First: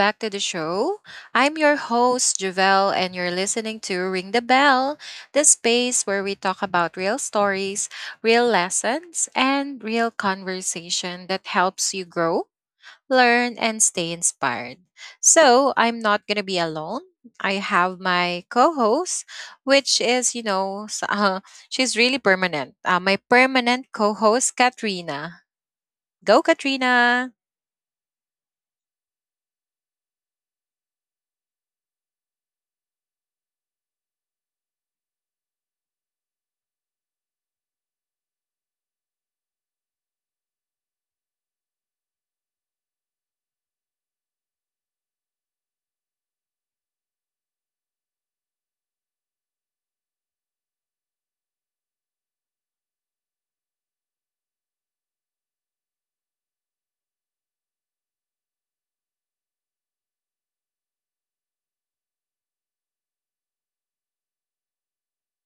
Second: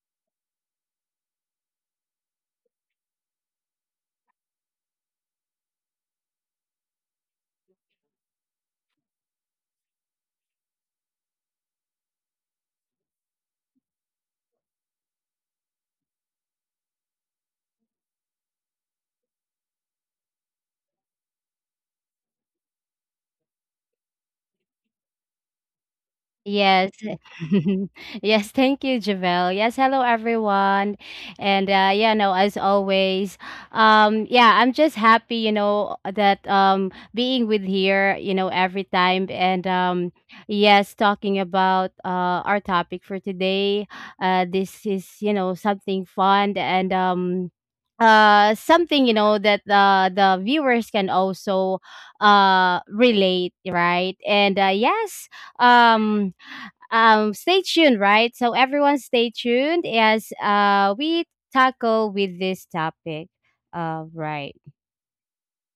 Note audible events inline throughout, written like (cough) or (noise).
back to the show. I'm your host, Javelle, and you're listening to Ring the Bell, the space where we talk about real stories, real lessons, and real conversation that helps you grow, learn, and stay inspired. So, I'm not going to be alone. I have my co host, which is, (laughs) she's really permanent. My permanent co host, Katrina. Go, Yes. Katrina. (laughs) Yes, thank you, Javelle. Yes, hello everyone. And yeah, no, as always, yeah, I'm just happy, you know, that being with here, you know, every time and yes, talking about our topic for today. This is, you know, something fun and something, you know, that the viewers can also relate, right? And yes. um Stay tuned, right? So everyone stay tuned as we tackle with this topic, right.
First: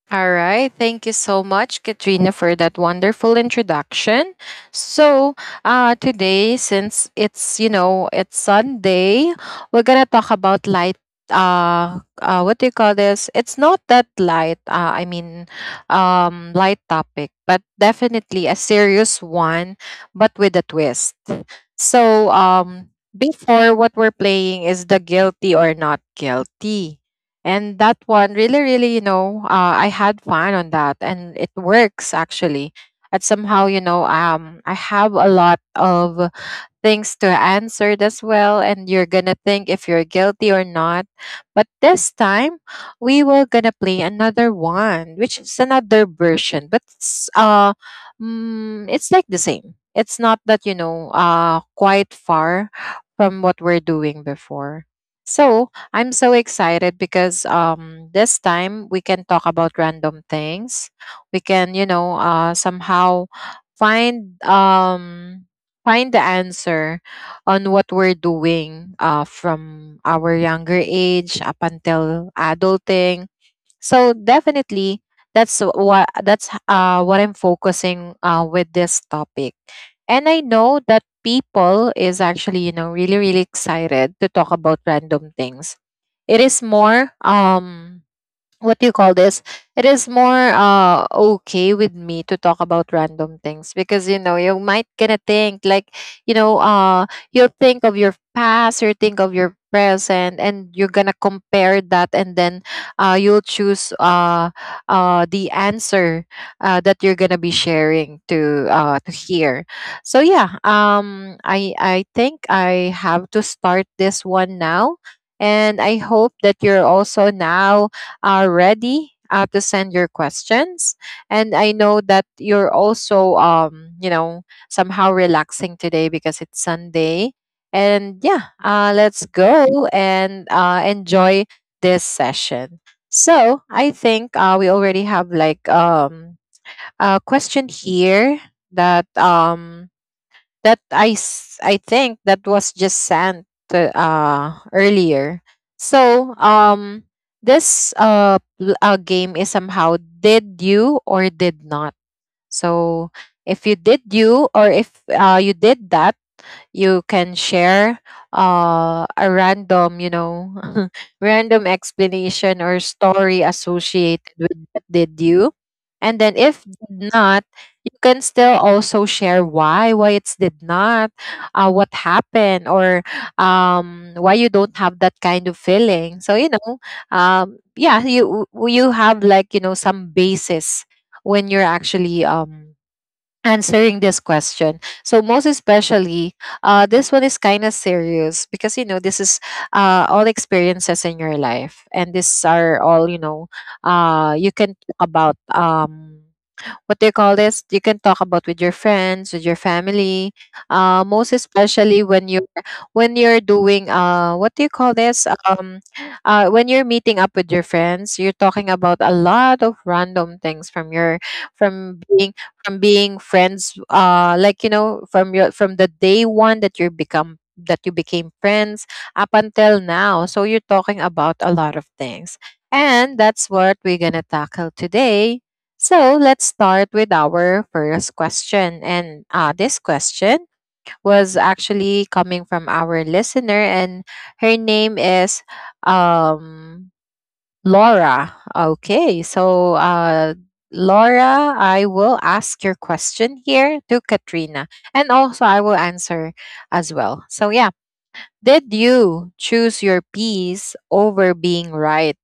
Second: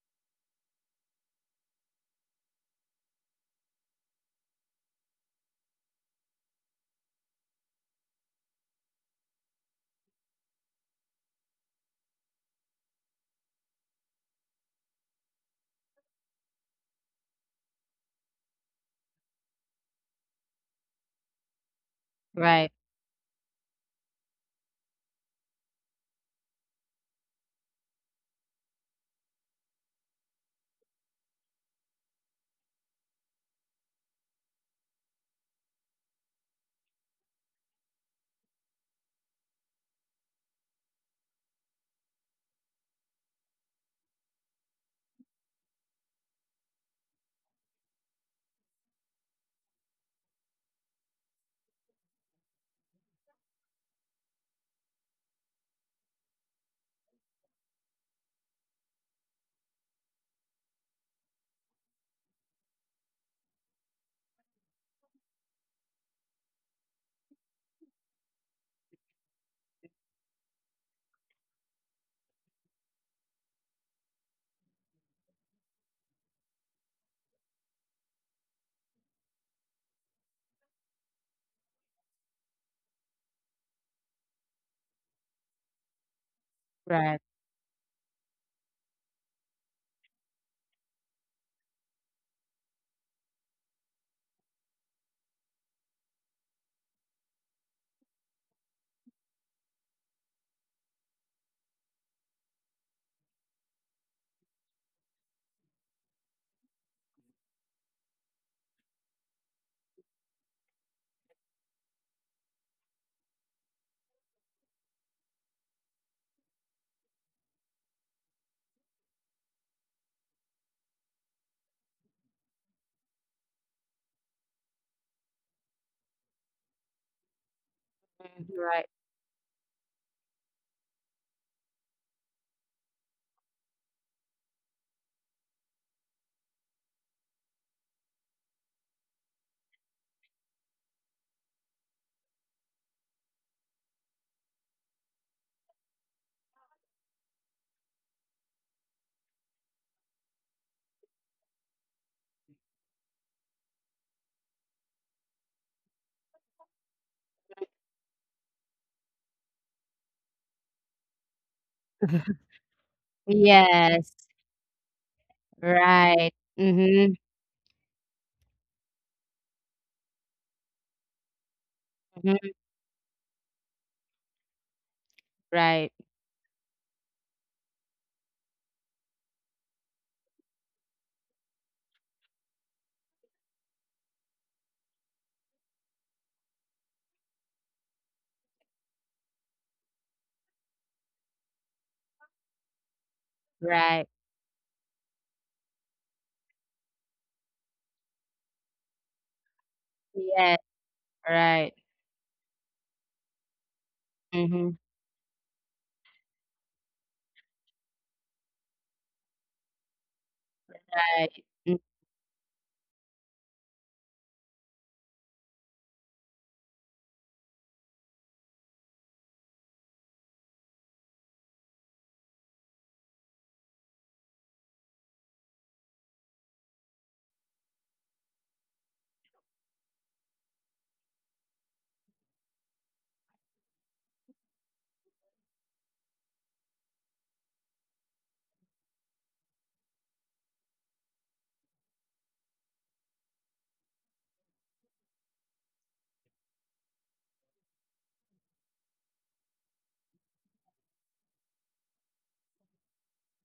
All right. Thank you so much, Katrina, for that wonderful introduction. So, today, since it's Sunday, we're going to talk about light. What do you call this? It's not that light, I mean, light topic, but definitely a serious one, but with a twist. So, Right. Before, what we're playing is the guilty or not guilty. And that one really, really, I had fun on that, and it works actually. And somehow, I have a lot of things to answer as well, and you're gonna think if you're guilty or not. But this time we were gonna play another one, which is another version, but it's like the same. It's not that, quite far from what we're doing before. So I'm so excited because this time we can talk about random things. We can, somehow find, find the answer on what we're doing, from our younger age up until adulting. So definitely, that's what I'm focusing with this topic, and I know that people is actually, really, really excited to talk about random things. It is Right. more, what do you call this? It is more okay with me to talk about random things because, you might gonna think like, you know uh you'll think of your past, you think of your present, and you're gonna compare that, and then you'll choose the answer that you're gonna be sharing to hear. So yeah, I think I have to start this one now, and I hope that you're also now are ready to send your questions. And I know that you're also, somehow relaxing today because it's Sunday. And Right. yeah, let's go and enjoy this session. So I think, we already have like, a question here that um, that I think that was just sent to earlier. So, this game is somehow did you or did not. So if you did you, or if you did that, you can share a random, (laughs) random (laughs) explanation or story Yes. associated with that did you, Right. and then if Mm-hmm. did not, can still also share why it's did not, what Hmm. happened, or, why you don't have that kind Right. of feeling. So, yeah, you you have like, some basis when you're actually, answering this question. So most especially, this one is kind of serious because, this is all experiences in your life, and these are all, Right. You can talk about, what do you call this? You can talk about with your friends, with your Yes. family. Right. Most especially when you're, when you're doing Mm-hmm. What do you call this? When you're meeting up with your friends, you're talking about a lot of random things Right. Mm. from being from being friends, like, from the day one that you became friends up until now. So you're talking about a lot of things. And that's what we're going to tackle today, so let's start with our first question. And This question was actually coming from our listener, and her name is, um, Laura. Okay, so, Laura, I will ask your question here to Katrina, and also I will answer as well. So, yeah, did you choose your piece over being right,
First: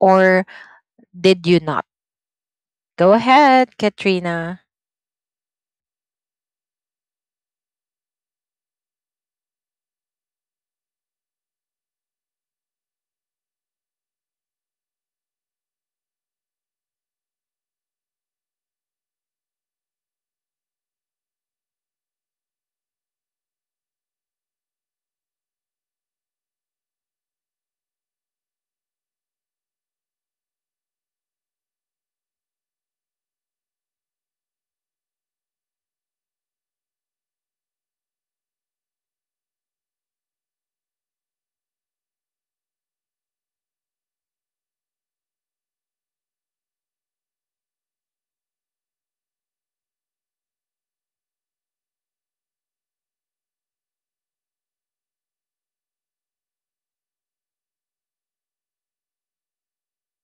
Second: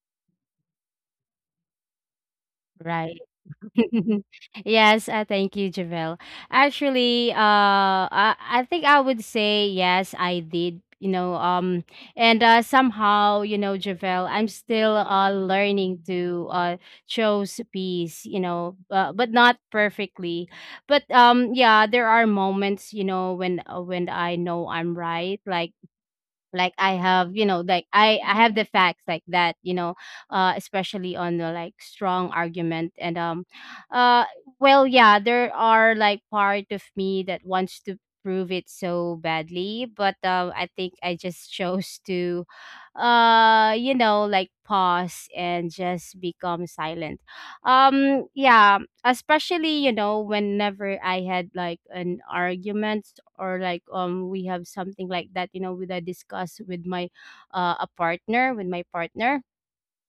or did you not? Go Right. (laughs) ahead, Katrina. Yes. Thank you, Javel. Actually, I think I would say yes, I did. You know. And somehow, you know, Javel, I'm still learning to chose peace. You know, but not perfectly. But yeah, there are moments, you know, when I know I'm right, like, I have, you know, like, I have the facts, like that, you know. Especially on the, like, strong argument. And um uh well, yeah, there are, like, part of me that wants to prove it so badly, but I think I just chose to, you know, like, pause and just become silent. Yeah. Especially, you know, whenever I had, like, an argument, or, like, we have something like that, you know, with I discuss with my a partner with my partner.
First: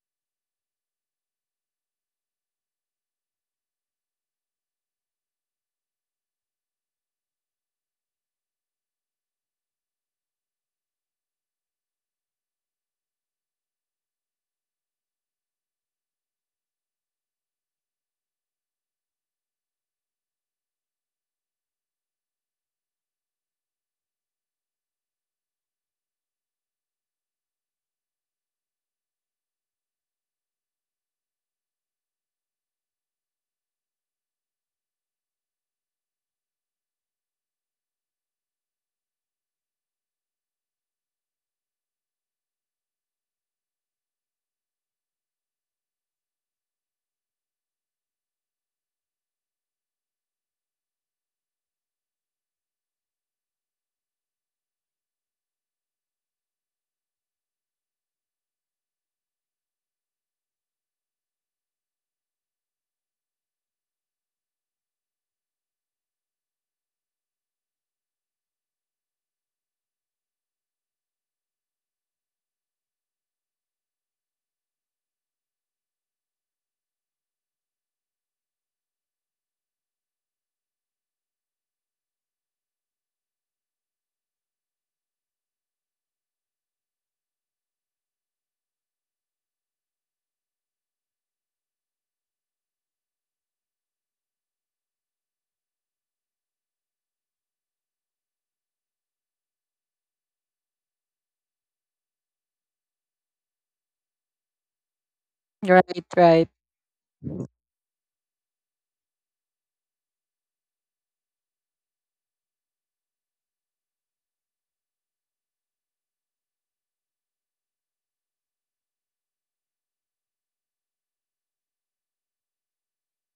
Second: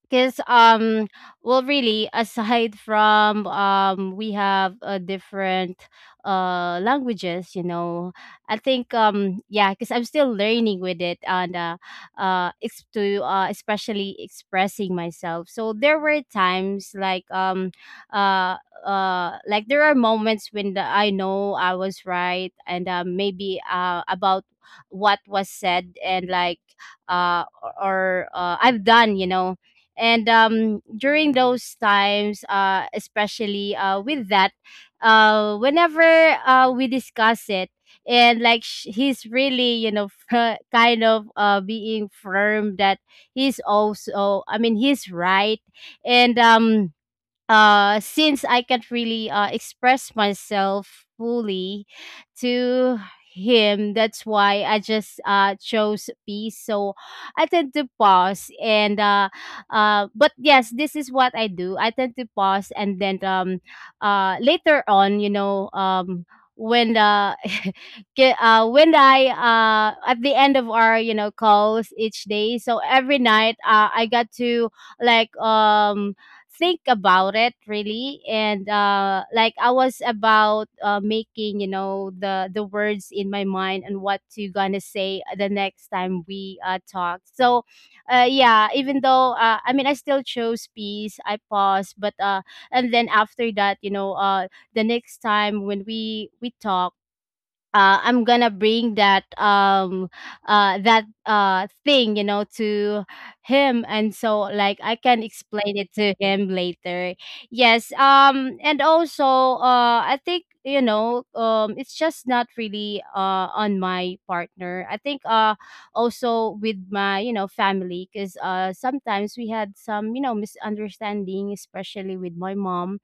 Because well, really, aside from, we have, different languages, you know. I think, yeah, because I'm still learning with it. And uh, uh ex- to uh, especially expressing myself, so there were times, like, uh there are moments when I know I was right. And maybe, about what was said, and, like, I've done, you know. And during those times, especially, with that, whenever we discuss it, and, like, he's really, you know, (laughs) kind of, being firm that he's also, he's right. and since I can't really, express myself fully to him, that's why I just, chose peace. So I tend to pause and, but yes, this is what I do. I tend to pause and then, later on, you know, when the (laughs) when I, at the end of our, you know, calls each day, so every night, I got to, like, think about it really. And, like, I was about, making, you know, the words in my mind and what to gonna say the next time we, talk. So, yeah. Even though, I still chose peace, I paused. But, and then after that, you know, the next time when we talk, I'm gonna bring that, that, thing, you know, to him, and so, like, I can explain Right, it to right. him later. Yes. And also, I think, you know, it's just not really, on my partner. I think, also with my, you know, family. Because, sometimes we had some, you know, misunderstanding, especially with my mom.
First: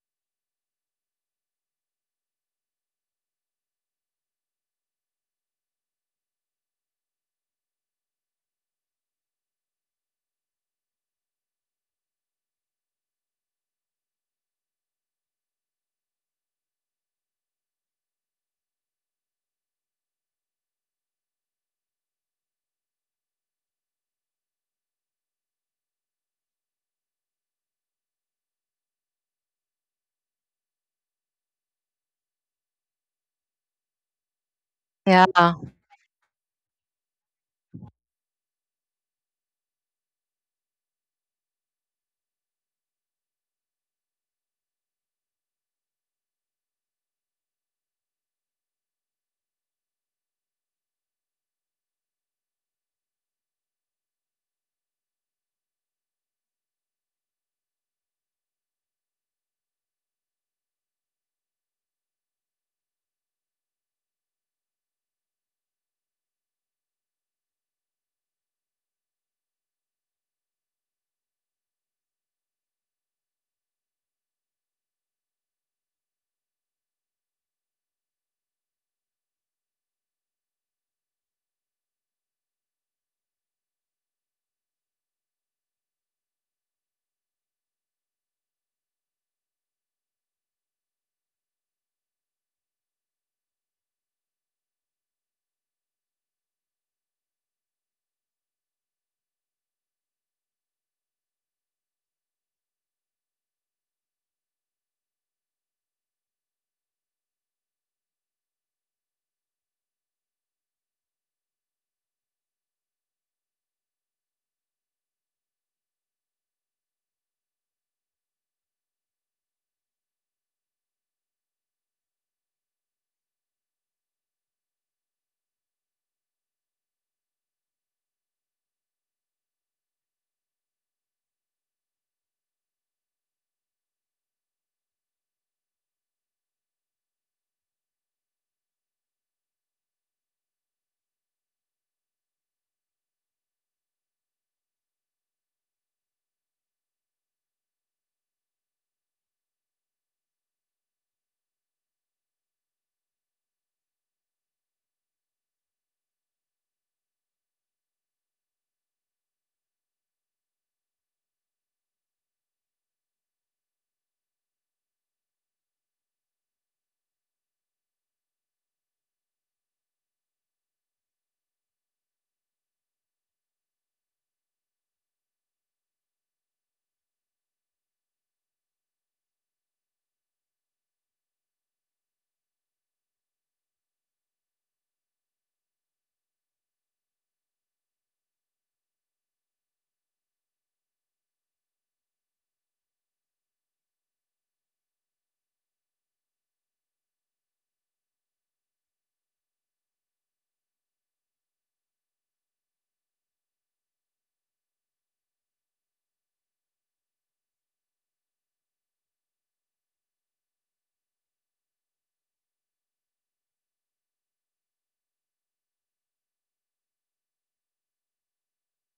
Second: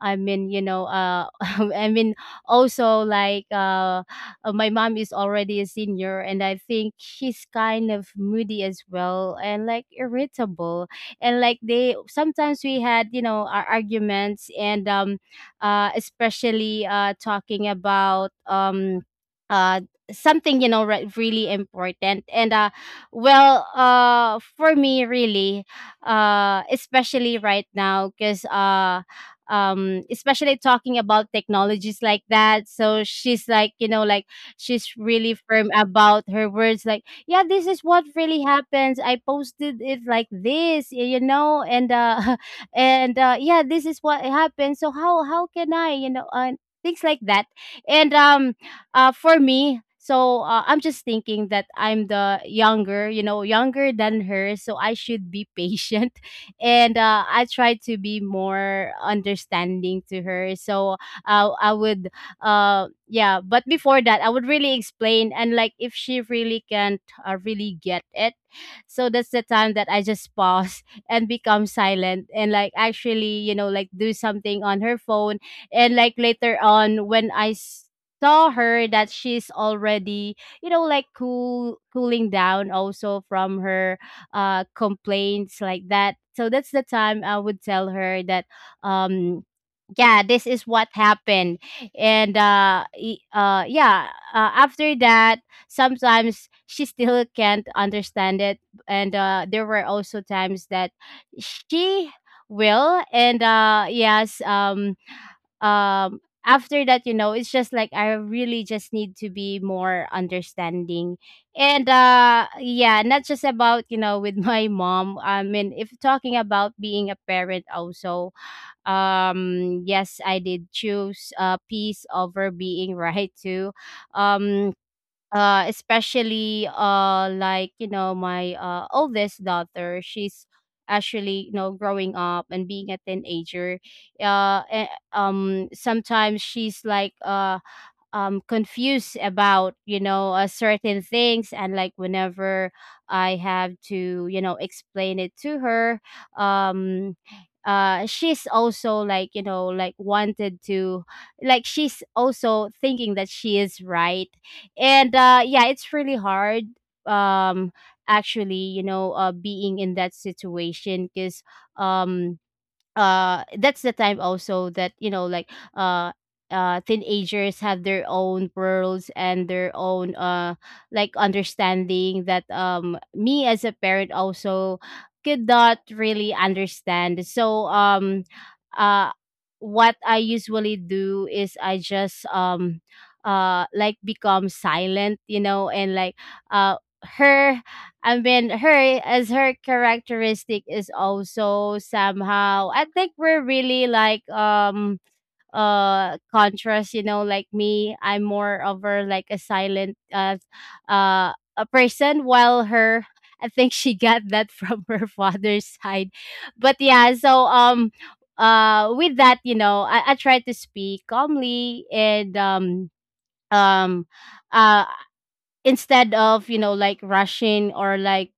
I mean, you know, (laughs) I mean, also, like, my mom is already a senior, and I think she's kind of moody as well, and, like, irritable. And, like, they sometimes we had, you know, our arguments. And especially, talking about, uh something, you know, really important. And well, for me, really, especially right now. Because, especially talking about technologies like that, so she's, like, you know, she's Yeah, really firm about her words, like, yeah, this is what really happens. I posted it like this, you know. And (laughs) and yeah, this is what happened. So, how can I, you know. And things like that. And For me, so, I'm just thinking that I'm the younger, you know, younger than her, so I should be (laughs) patient. And I try to be more understanding to her. So, I would, yeah. But before that, I would really explain. And, like, if she really can't, really get it. So that's the time that I just pause (laughs) and become silent and, like, actually, you know, like, do something on her phone. And, like, later on, when I saw her, that she's already, you know, like, cooling down also from her, complaints, like that. So that's the time I would tell her that, um, yeah, this is what happened. And yeah, after that, sometimes she still can't understand it. And there were also times that she will. And yes. Um After that, you know, it's just, like, I really just need to be more understanding. And yeah, not just about, you know, with (laughs) my mom. I mean, if talking about being a parent also. Yes, I did choose, peace over being right too. um Especially, like, you know, my, oldest daughter, she's actually, you know, growing up and being a teenager. uh eh, Sometimes she's, like, confused about, you know, certain things. And, like, whenever I have to, you know, explain it to her. um she's also, like, you know, wanted to, like, she's also thinking that she is right. And yeah, it's really hard. um Actually, you know, being in that situation. Because, um that's the time also that, you know, like, uh teenagers have their own worlds and their own, like, understanding, that me as a parent also could not really understand. So, uh what I usually do is I just, like, become silent, you know. And, like, uh her I mean, her, as her characteristic, is also somehow. I think we're really, like, contrast. You know, like me, I'm more over, like, a silent, a person, while her. (laughs) I think she got that from (laughs) her father's side, but yeah. So, with that, you know, I try to speak calmly. And um um uh instead of, you know, like, rushing or, like,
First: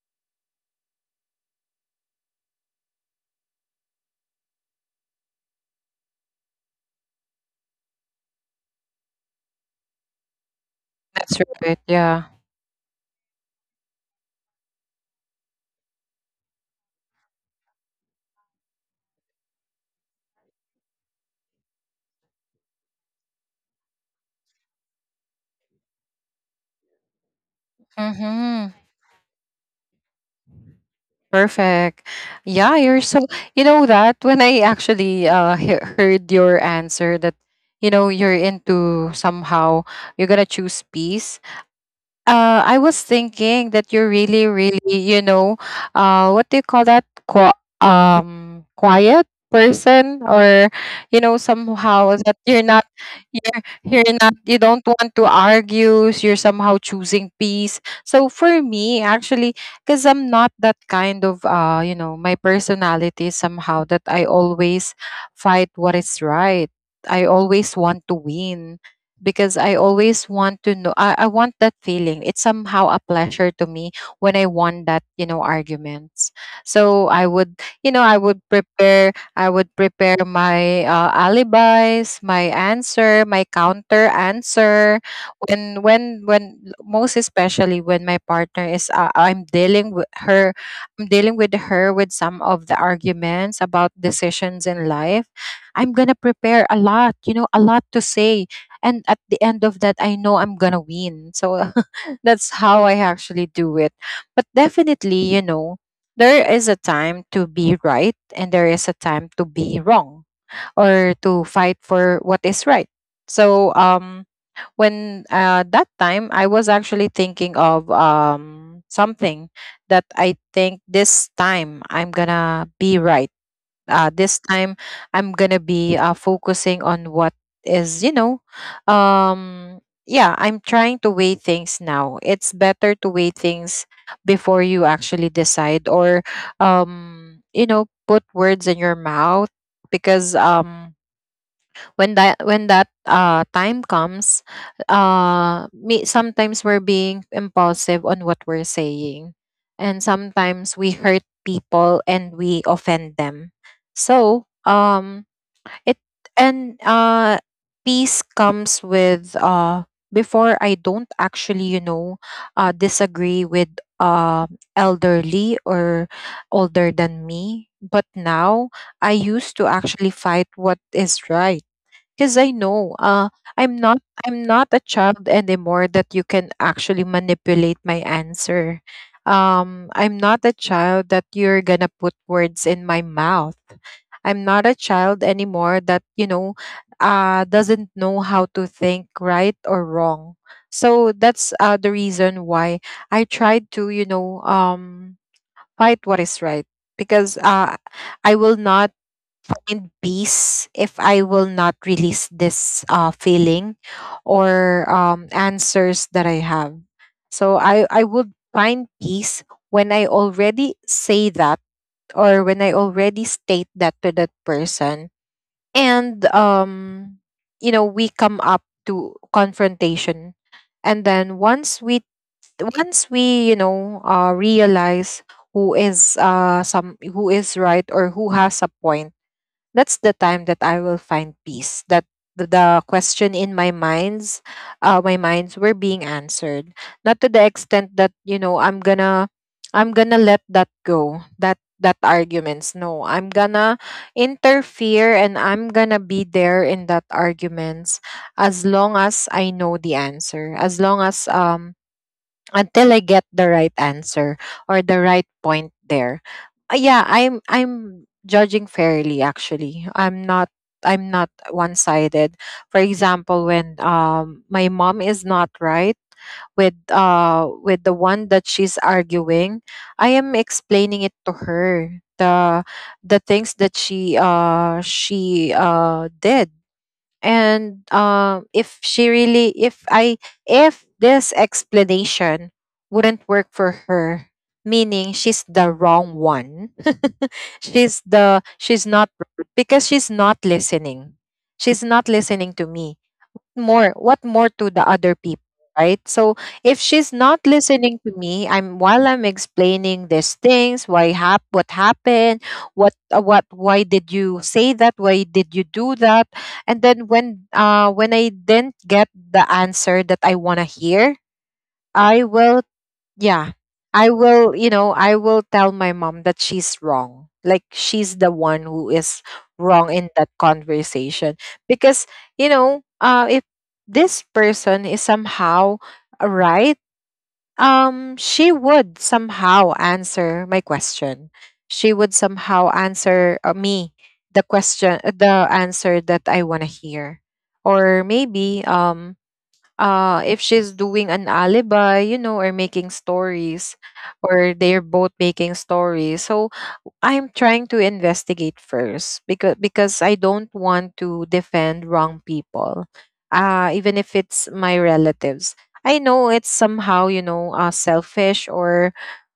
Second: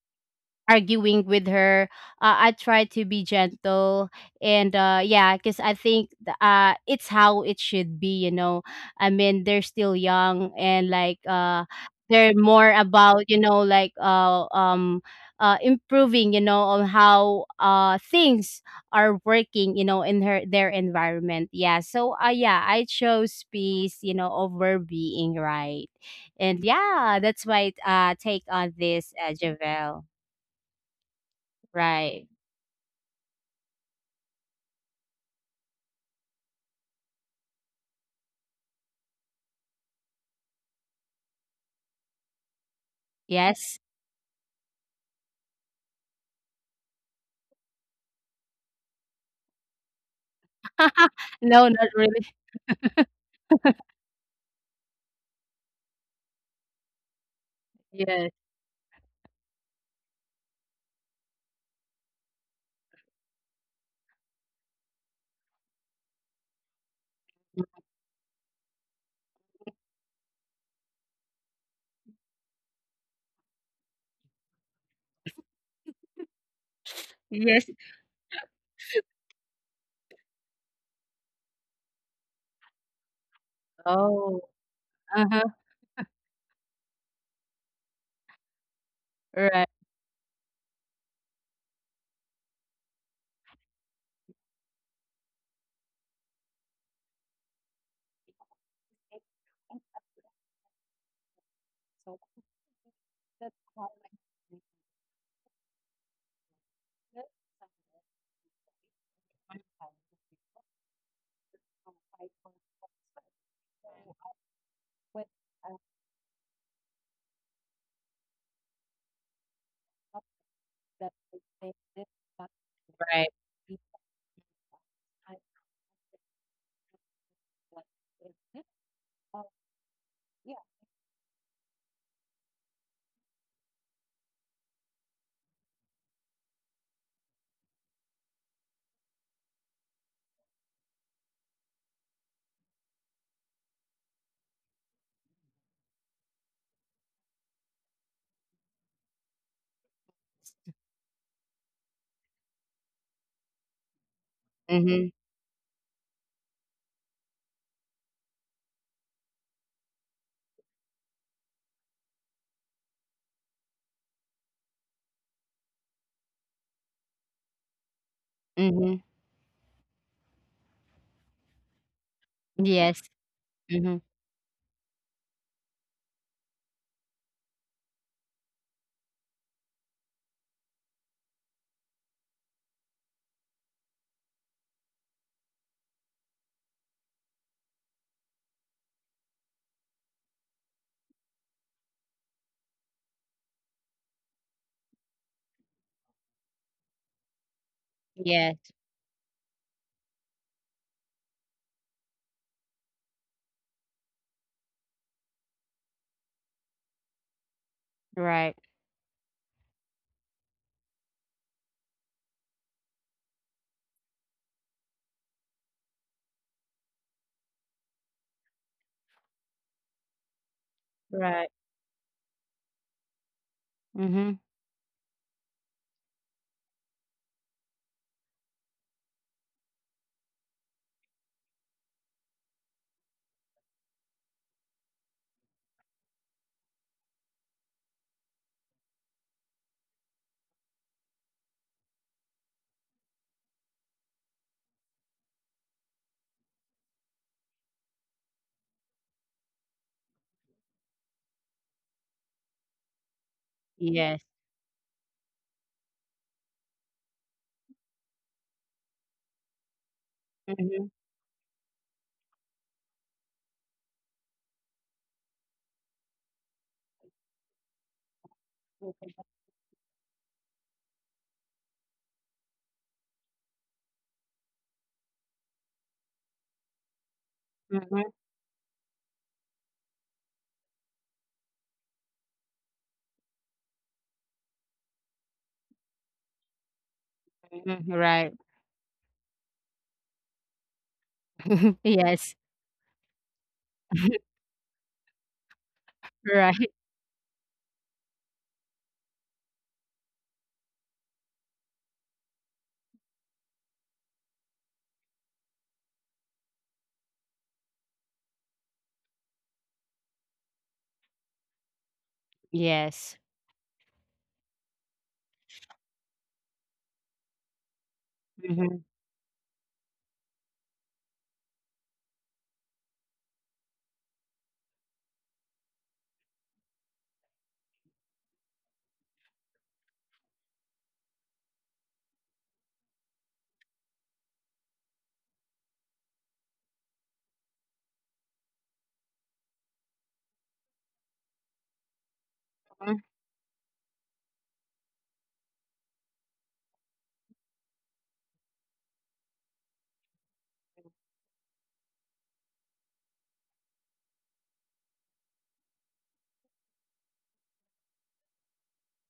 arguing with her. I try to be gentle, and yeah, because I think it's how it should be. You know, I mean, they're still young, and, like, that's right. Yeah. they're more about, you know, like, improving. You know, on how things are working. You know, in her, their environment. Yeah. So, yeah, I chose peace. You know, over being right. And yeah, that's my take Mm-hmm. on this, Javel. Perfect. Right. Yeah, you're so, you know, that when I actually heard your answer, that, you're into somehow you're gonna choose peace. I was thinking Yes. that you're really, really, what do you call that? Quiet person, or, (laughs) No, not somehow really. that, you're not, you don't want to argue. You're somehow choosing peace. So Yes. for me, actually, because I'm not that kind of, my personality is somehow that I always fight what is right. I always want to win because I always want to know. I want that feeling. It's somehow a pleasure to me when I won that, arguments. So I would, Yes. you know, I would prepare. I would prepare my, alibis, my answer, my counter Oh. answer. Uh-huh. When most especially when my partner is, I'm Right, dealing with her. I'm dealing with her with some of the arguments about decisions in life. I'm gonna prepare a lot. A lot to say, and at the end of that, I know I'm gonna win. So (laughs) that's how I actually do it. But definitely, there is a time to be right, and there is a time to be wrong, or to fight for what is right. So, when, that time, I was actually thinking of, something that I think this time I'm gonna be right. right. This time I'm gonna be, focusing on what is, um yeah, I'm trying to weigh things. Now it's better to weigh things before you actually decide, or, you know, put words in your mouth because, when that, time comes, me sometimes we're being impulsive on what we're saying, and sometimes we hurt people and we offend them. So, Mhm. It and, peace comes with, before I don't actually, disagree with, uh elderly or older than me. But now Mhm. I used to actually fight what is right because I know, Yes. I'm not Mhm. I'm not a child anymore that you can actually manipulate my answer. I'm not a child that you're gonna put words in my mouth. I'm not a child anymore that, doesn't know how to think right or wrong. So that's, the reason why I tried to, fight what is right because, I will Yes. not, and peace if I will not release this, feeling or, answers that I have. So, I would Right. find peace when I already say that, or when I already state that to that person. And, we come up to confrontation. And Right. then, once we Mhm. Realize who is, some who is right or who has a point, that's the time that I will find peace. That the question in my minds were being answered. Not to the extent that, I'm gonna let that go. That arguments. No, I'm gonna interfere, and I'm gonna be there in that arguments as long as I know the answer. As long as, until I get the Yes. right answer or the right point there. Yeah, I'm judging fairly actually. I'm Mhm. not I'm not one-sided. For example, when, my mom is not right with, with the one that she's arguing, I am explaining it to her the things that she did, Mhm. and, if she really if I if this explanation wouldn't work for her, meaning she's the wrong one. (laughs) Mhm. she's Right. the she's not, because she's not listening. She's (laughs) not Yes. listening to me, more what more (laughs) to the other people, right? So if Right. she's not listening to me, I'm while I'm explaining these things, what happened, what why did you say that, why did you do that? And then when I didn't get the answer that I want to hear, I will Yes. yeah I will you know I will tell my mom that she's wrong, like she's the one who Mhm. is wrong in that conversation. Because, if this person is somehow right, she would somehow answer my question. She would somehow answer, me the answer that I want to hear. Or maybe, if she's doing an alibi, or making Mhm. stories, or they're both making stories. So I'm trying to investigate first, because I don't want to defend wrong people. Even if it's my relatives. I know it's somehow, selfish or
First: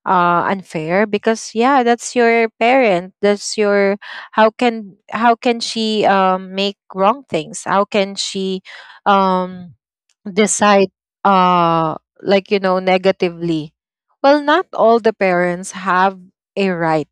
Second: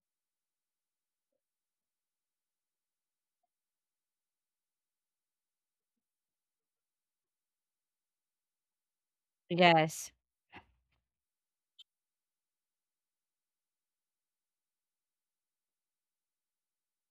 unfair because, yeah, that's your parent. That's your How can she make wrong things? How can she um Yes. decide uh like, negatively? Well, not all the parents have a right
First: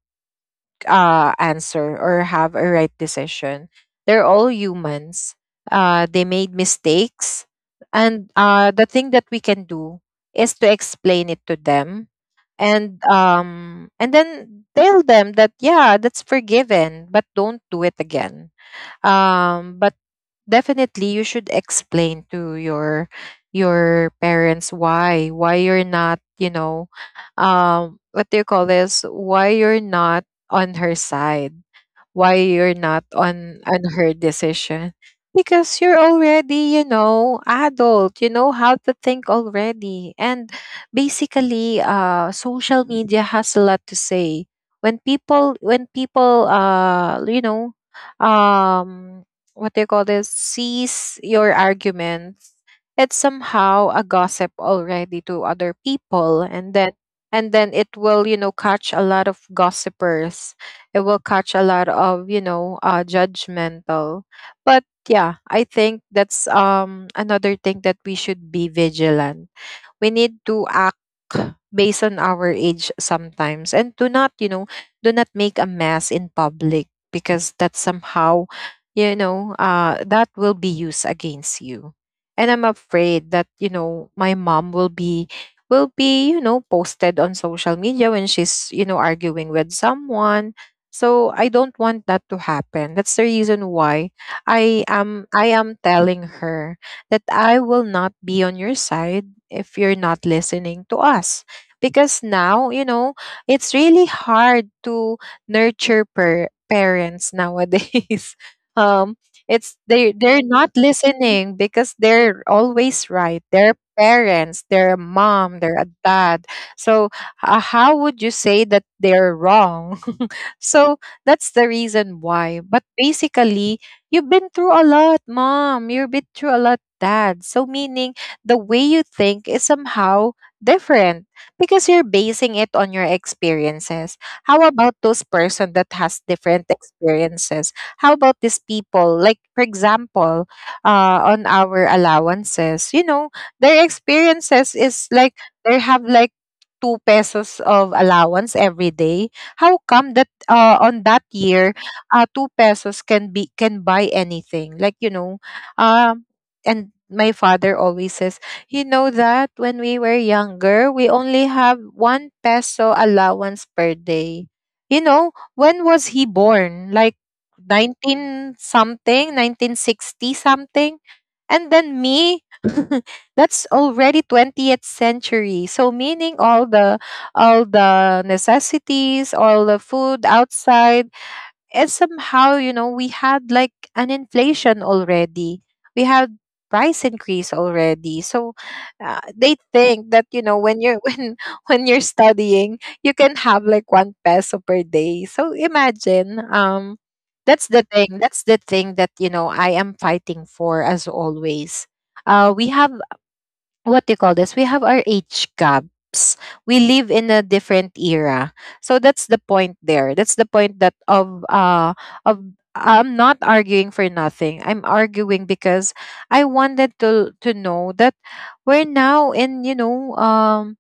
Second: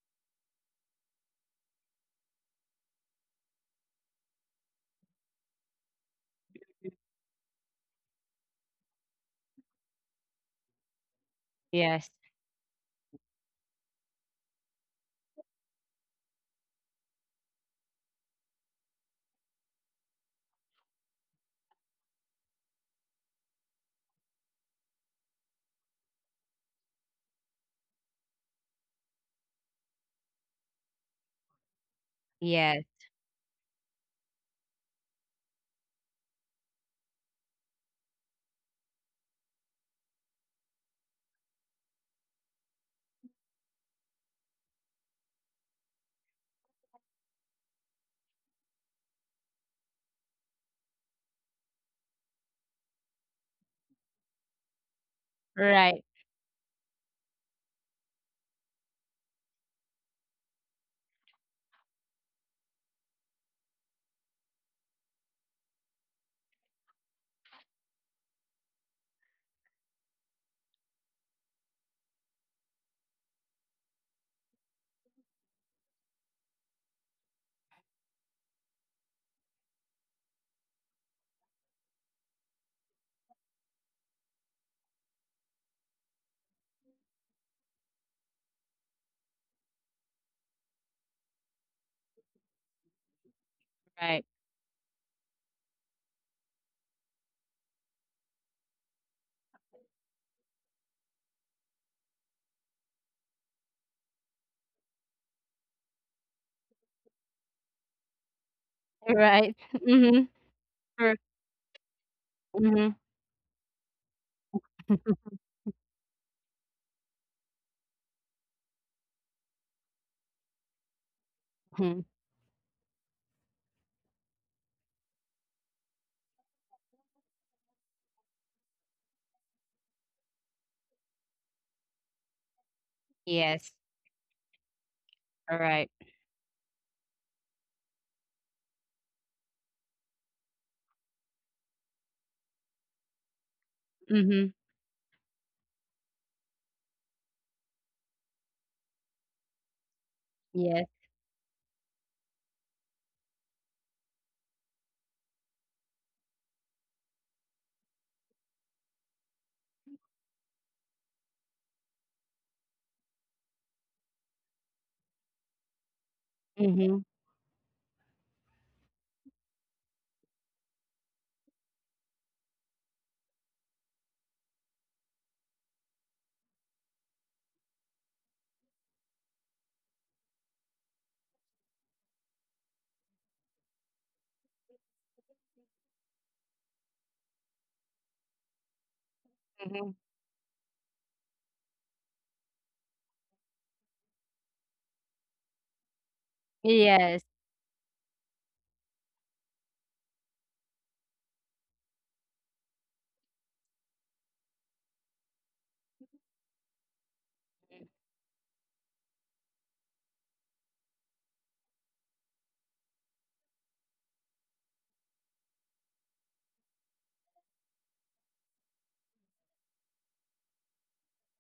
answer or have a right decision. They're all humans. They made mistakes. And the thing that we can do is to explain it to them Yes. and then tell them that yeah, that's forgiven, but don't do it again. But definitely you should explain to your parents why you're not, what do you call this, why you're not on her side, why you're Yes. not on her decision, because you're already, you know, adult, you know how to think already. And basically, social media has a lot to say when people um what they call this, sees your arguments. It's somehow a gossip already to Right. other people, and then it will, you know, catch a lot of gossipers. It will catch a lot of, you know, judgmental. But yeah, I think that's another thing that we should be vigilant. We need to act based on our age sometimes, and do not, do not make a mess in public, because that somehow, that will be used against you. And I'm afraid that, my mom will be, posted on social media when she's, arguing with someone. So I don't want that to happen. That's the reason Right. why I am telling her that I will not be on your side if you're not listening to us. Because now, it's really hard to nurture parents nowadays. (laughs) um, Right. (laughs) it's Mhm. They're not R- listening because they're Mhm. always right. They're parents, they're a mom, they're a dad. So how would you say that they're wrong? (laughs) so that's the (laughs) reason why. But basically, you've been through a lot, mom. You've been through a lot, dad. So meaning, the way you think is somehow different because you're basing it on your Yes. experiences. How about All those right. person that has different experiences? How about these people? Like, for example, on our allowances, their Mhm. experiences is like they have like 2 pesos of allowance every day. How come that, Yes. On that year, 2 pesos can buy anything? Like, um and my father always says, you know that when we were younger, we only have 1 peso allowance per day. You know, when was he Mhm. born? Like, 19 something, 1960 something. And then me, (laughs) that's already 20th century. So meaning, all the necessities, all the food outside, and somehow, you know, we had like an inflation already. We had price increase already. So Mhm. they think that, you know, when you're (laughs) when you're studying, you can have like 1 peso per day. So imagine, Yes, that's the thing that, you know, I am fighting for as always. We have, what do you call this? We have our age gaps. We live in a different era. So that's the point there. That's the point that of of I'm not arguing for nothing. I'm arguing because I wanted to know that we're now in, you know,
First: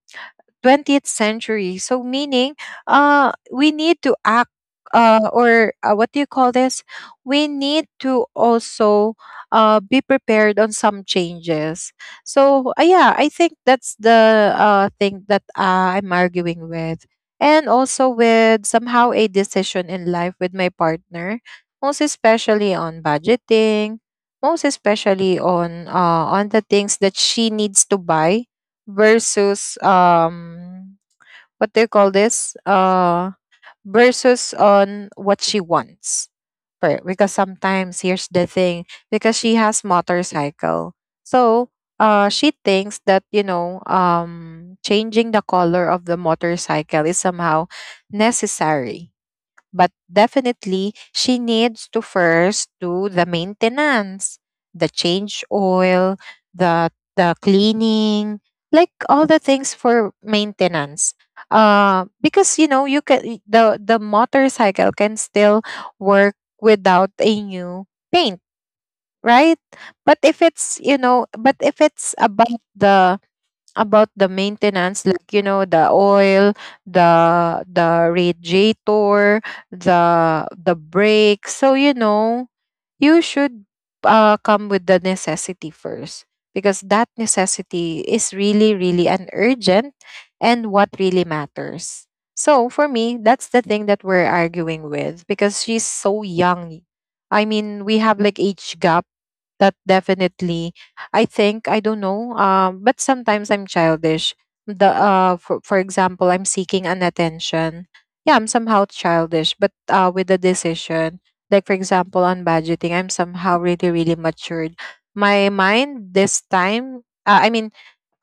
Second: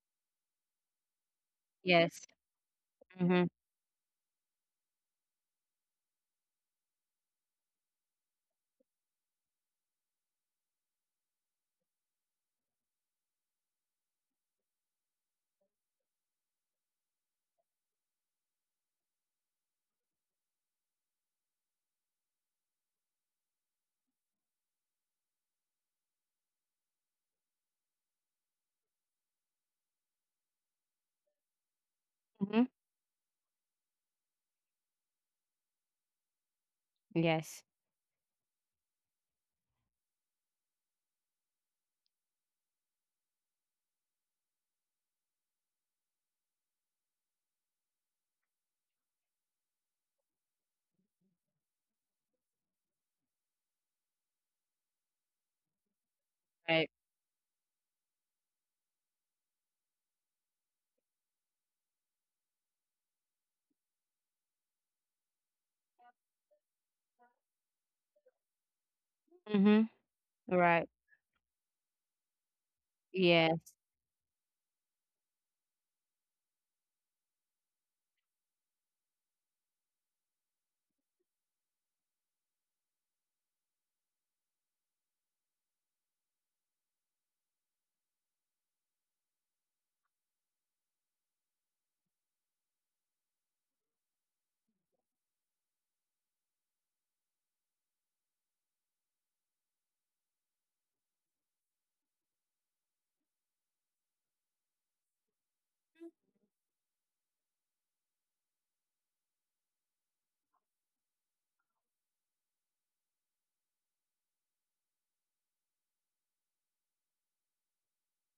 20th century. So yes. meaning, Mhm. we need to act, or what do you call this? We need to also be prepared on some changes. So yeah, I think that's the thing that I'm arguing with, and also with somehow a decision in life with my partner, most especially on budgeting, most especially on, on the things that she needs to buy, versus, what do you call this, Mhm. Versus on what she wants, because Yes. sometimes here's the thing. Because she has motorcycle. So she thinks that, you know, changing the color of the motorcycle is somehow necessary. But definitely, she needs to first do the maintenance, the change oil, Right. the cleaning, like all the things for maintenance. Because, you know, you can, the motorcycle can still work without a new paint, right? Mhm. But if Right. it's, you know, but if it's about the, Yes. Maintenance, like, you know, the oil, the the radiator, the the brakes, so, you know, you should come with the necessity first, because that necessity is really, really an urgent and what really matters. So for me, that's the thing that we're arguing with, because she's so young. I mean, we have like age gap. That definitely, I think, I don't know, but sometimes I'm childish. The For example, I'm seeking an attention. Yeah, I'm somehow childish, but with the decision, like, for example, on budgeting, I'm somehow really, really matured my mind this time. I mean,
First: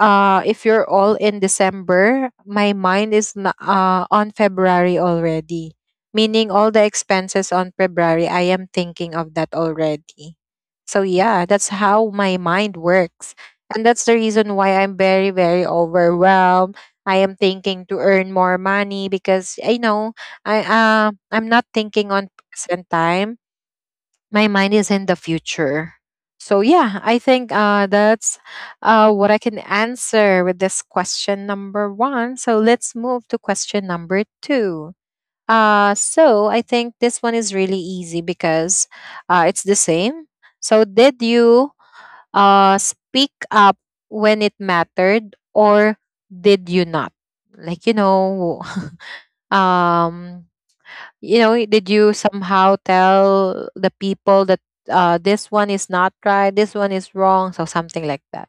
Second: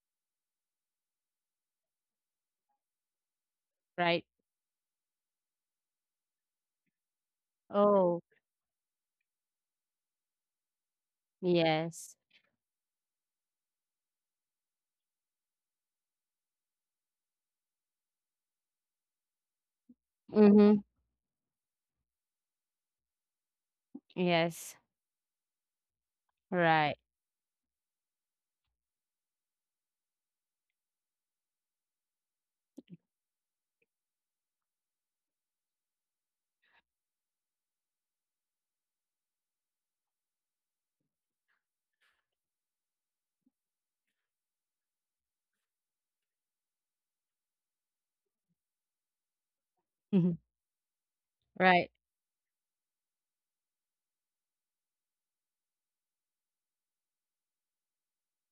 if you're all in december, my mind is Right. on february already, meaning all the expenses on Oh, february, I am thinking of that already. So yeah, that's how yes. my mind works. And that's the reason why I'm very, very overwhelmed. I am thinking to earn more money, because I know Mhm. I'm not thinking on present time. My Yes. mind is in the future. So Right. yeah, I think that's what I can answer with this question number one. So let's move to question number two. So I think this one is really easy because, it's the same. So did you speak up when it mattered, or did you not, like, you know, (laughs) Mhm. um Right. did you somehow tell the people that this one is not right, this one is wrong, so something like that.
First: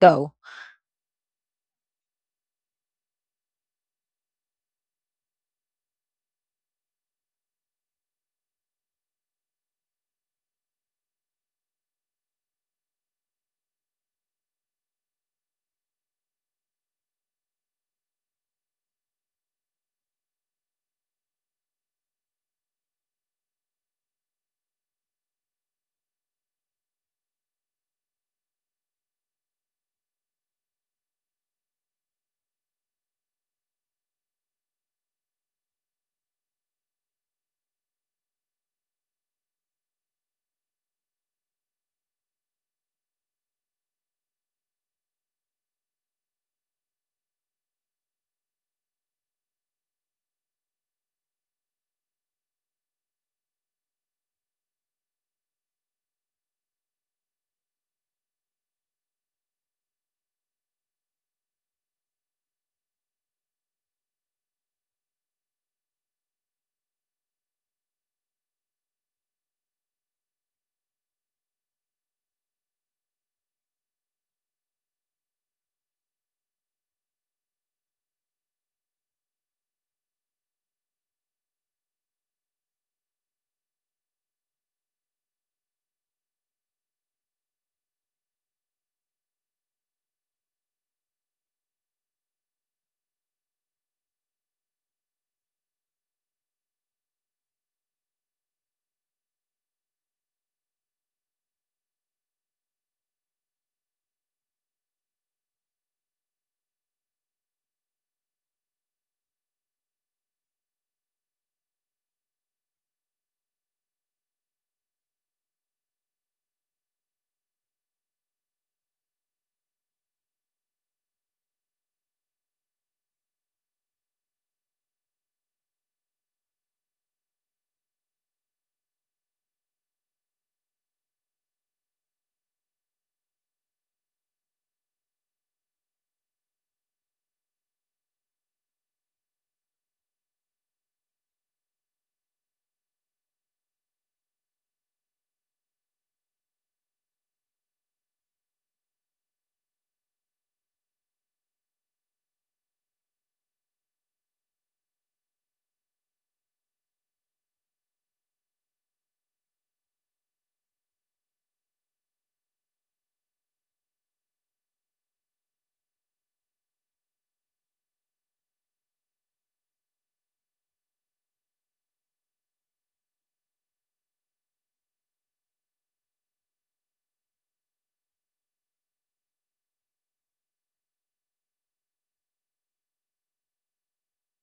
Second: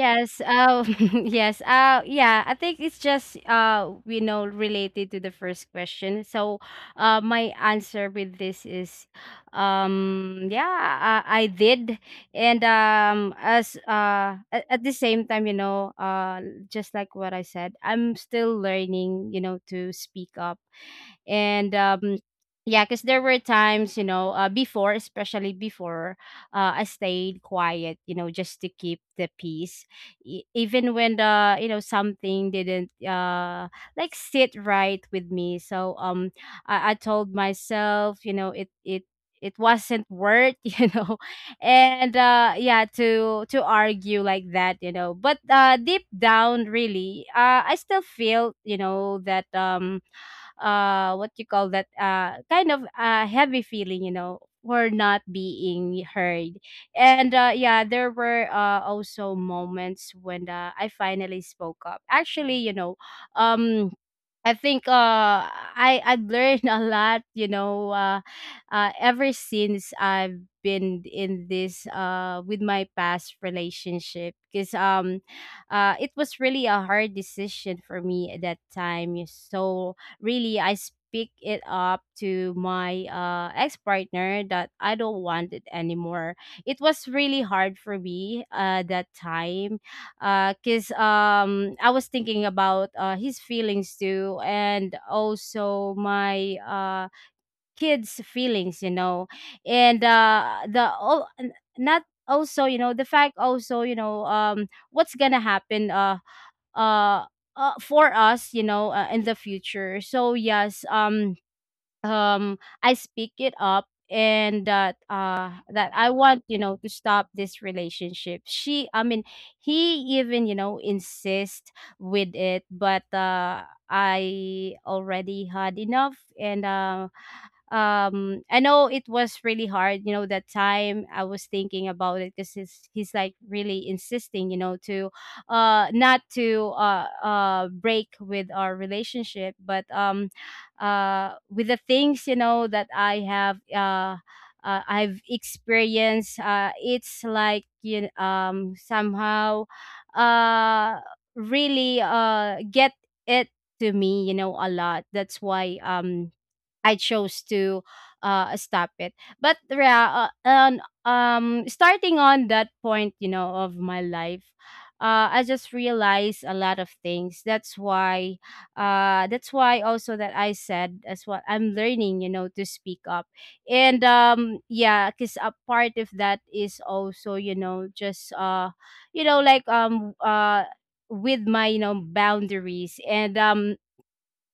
Go. (laughs) Yes. Yeah. I think it's just, you know, related to the first question. So, my answer with this is, yeah, I did. And as at the same time, you know, just like what I said, I'm still learning, you know, to speak up. And yeah, because there were times, you know, before, especially before, I stayed quiet, you know, just to keep the peace. Even when the, you know, something didn't, like, sit right with me. So, I told myself, you know, it wasn't worth, (laughs) you know. And yeah, to argue like that, you know. But, deep down, really, I still feel, you know, that, what you call that, kind of, heavy feeling, you know, for not being heard. And yeah, there were, also moments when, I finally spoke up. Actually, you know, um I think, I've learned (laughs) a lot, you know, ever since I've been in this, with my past relationship. Because, it was really a hard decision for me at that time. Yes. So really I speak it up to my, ex-partner, that I don't want it anymore. It was really hard for me that time because I was thinking about his feelings too, and also my kids' feelings, and the all not also you know the fact also you know what's gonna happen uh, for us, in the future. So yes, I speak it up and that I want, to stop this relationship. She I mean he even, insist with it, but I already had enough. And I know it was really hard, that time. I was thinking about it because he's like really insisting, to not to break with our relationship. But with the things, that I have I've experienced. It's like somehow, uh, really get it to me, a lot. That's why I chose to stop it. But yeah, starting on that point, you know, of my life, I just realized a lot of things. That's why also that I said, as what I'm learning, you know, to speak up. And yeah, because a part of that is also, you know, just you know, like um, uh, with my, you know, boundaries. And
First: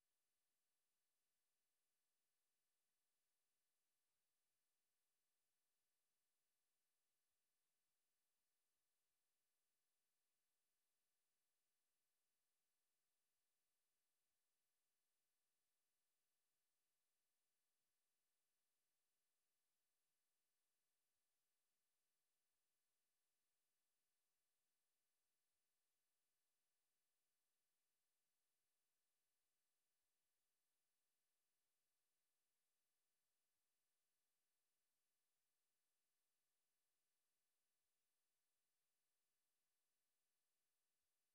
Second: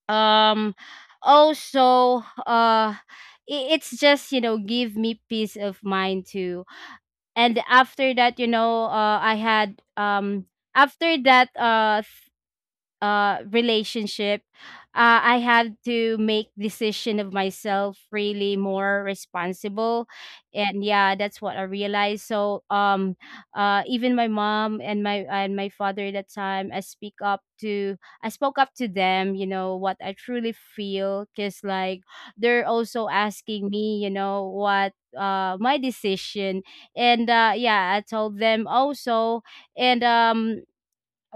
um also, uh i- it's just, you know, give me peace of mind too. And after that, you know, I had after that relationship, I had to make decision of myself really more responsible. And yeah, that's what I realized. So even my mom and my father at that time, I spoke up to them, you know, what I truly feel, because like they're also asking me, you know, what my decision. And yeah, I told them also. And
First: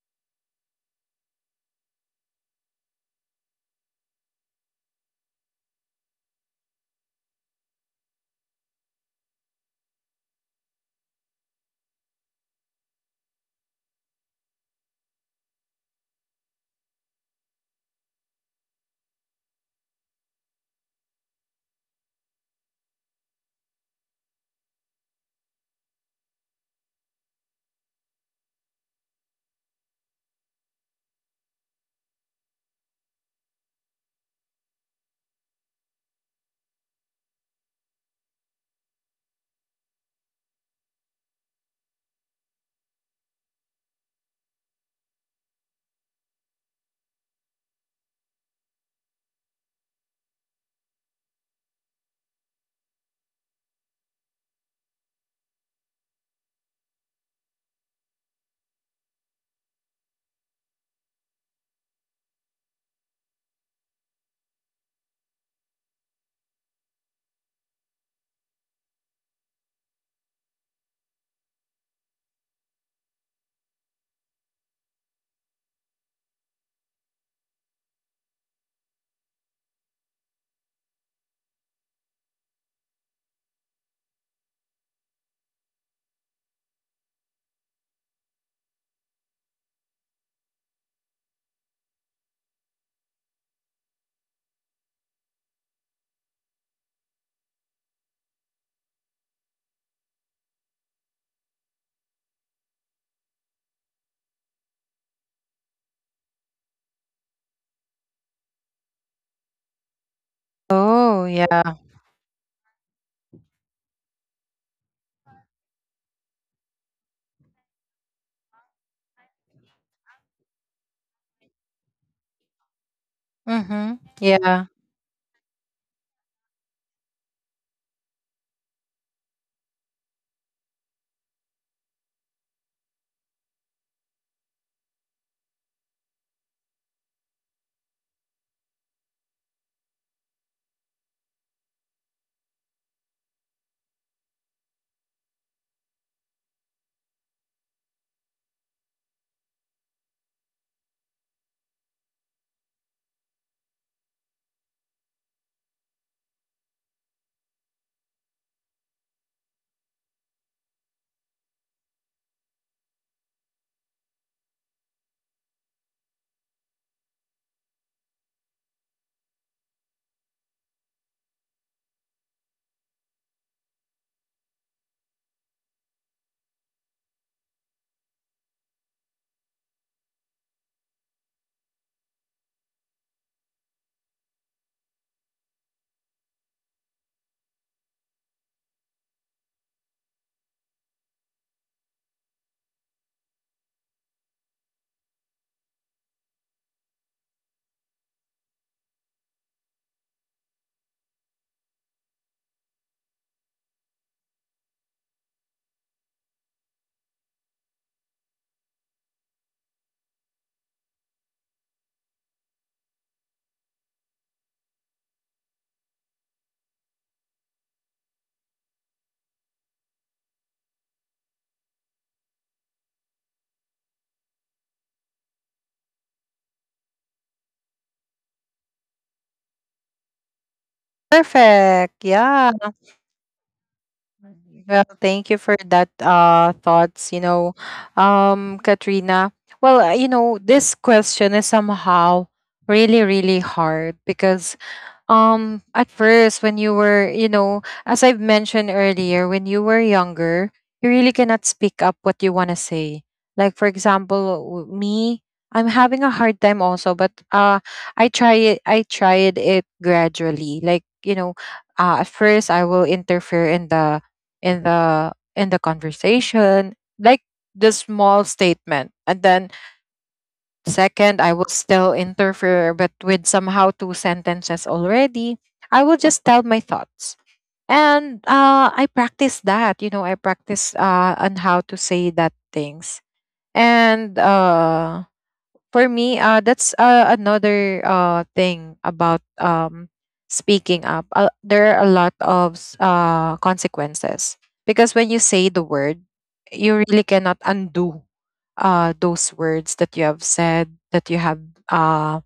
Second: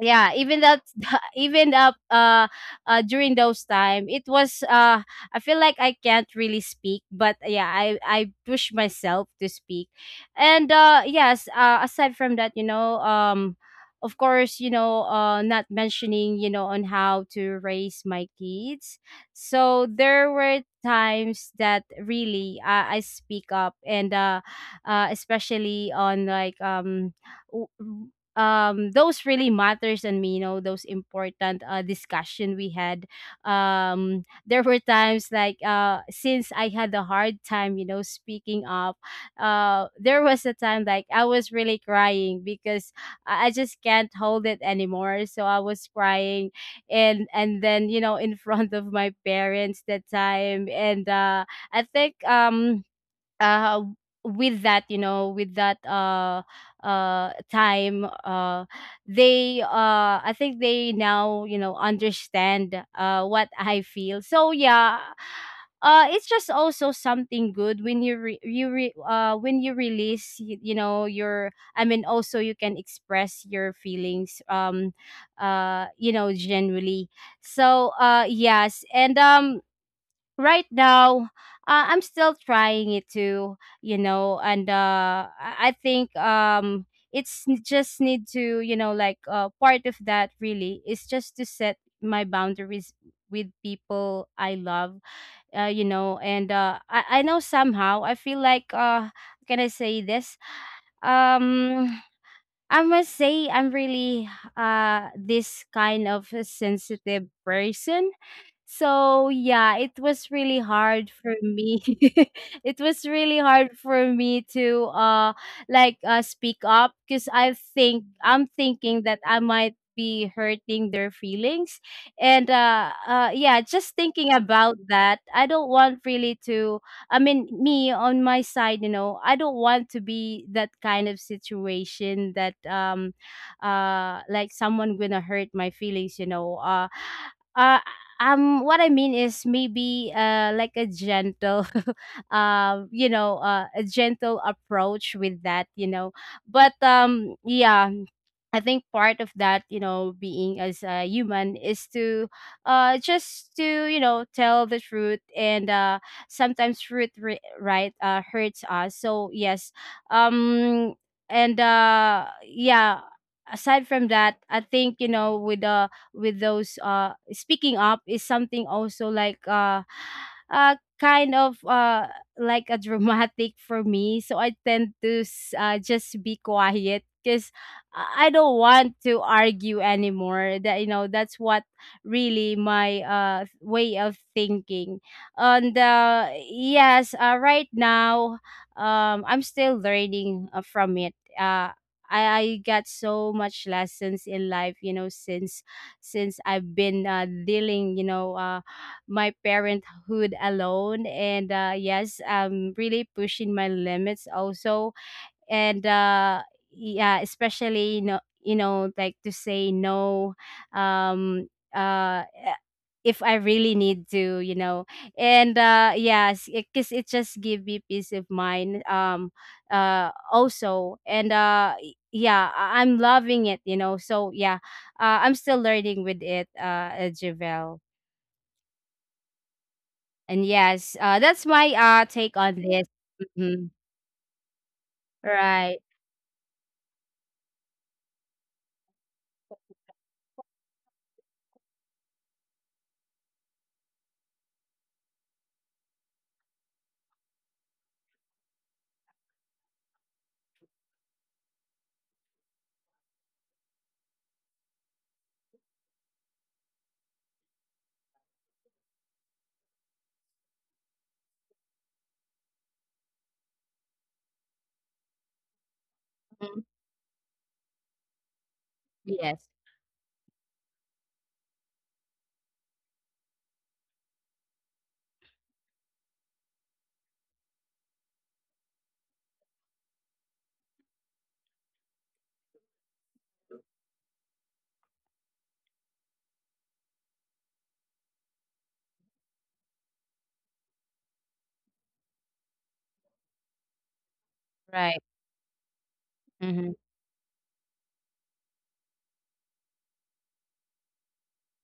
yeah, even that (laughs) even up during those time, it was I feel like I can't really speak. But yeah, I push myself to speak. And yes, aside from that, you know, of course, you know, not mentioning, you know, on how to raise my kids. So there were times that really, I speak up. And especially on, like, w- those really matters, and me, you know, those important discussion we had. There were times, like, since I had a hard time, you know, speaking up, there was a time, like, I was really crying because I just can't hold it anymore, so I was crying. And then you know, in (laughs) front of my parents that time. And I think uh with that you know with that time, they I think they now, you know, understand what I feel. So yeah, it's just also something good when you release you know, your, I mean, also you can express your feelings, you know, generally. So yes. And right now, I'm still trying it too, you know. And I think just need to, you know, like, part of that really is just to set my boundaries with people I love, you know. And I know somehow I feel like, can I say this? um I must say I'm really, this kind of a sensitive person. So yeah, it was really hard Oh for yeah. me. (laughs) It was really hard for me to like speak up, because I think I'm thinking that I might be hurting their feelings. And yeah, just Mhm. thinking Yeah. about that, I don't want really to, I mean, me on my side, you know, I don't want to be that kind of situation that like someone gonna hurt my feelings, you know. Uh, what I mean is maybe like a gentle (laughs) a gentle approach with that, you know. But yeah, I think part of that, you know, being as a human is to just to, you know, tell the truth. And sometimes truth ri right, hurts us. So yes. Um and Yeah, aside from that, I think, you know, with the with those, speaking up is something also like kind of like a dramatic for me, so I tend to just be quiet, because I don't want to argue anymore. That, you know, that's what really my way of thinking. And yes, right now, I'm still learning from it. I got so much lessons in life, you know, since I've been, dealing, you know, my parenthood alone. And yes, I'm really pushing my limits also. And yeah, especially, you know, like, to say no, um uh eh, if I really need to, you know. And yes, because 'cause it just give me peace of mind. Also. And yeah, I'm loving it, you know. So yeah, I'm still learning with it, Javel. And yes, that's my Perfect. Take Yeah. on this. Mhm. Well, thank you for Right. that thoughts, you know. Katrina. Well, you know, this question is somehow really, really hard because, at first when you were, you know, as I've mentioned earlier, when you were younger, you really cannot speak up what you want to say. Like, for example, me, I'm having a hard time also, but I tried it gradually, like, you know, at first I will interfere in the conversation, like Mhm. the small statement, and then Yes. second, I will still interfere, but with somehow two sentences already, I will just tell my thoughts. And I practice that, you know, I practice, on how to say that things. And for me, that's another thing about, speaking up. There are a lot of consequences, because when you say the Right. word, you really cannot Mhm. undo those words that you have said, uh,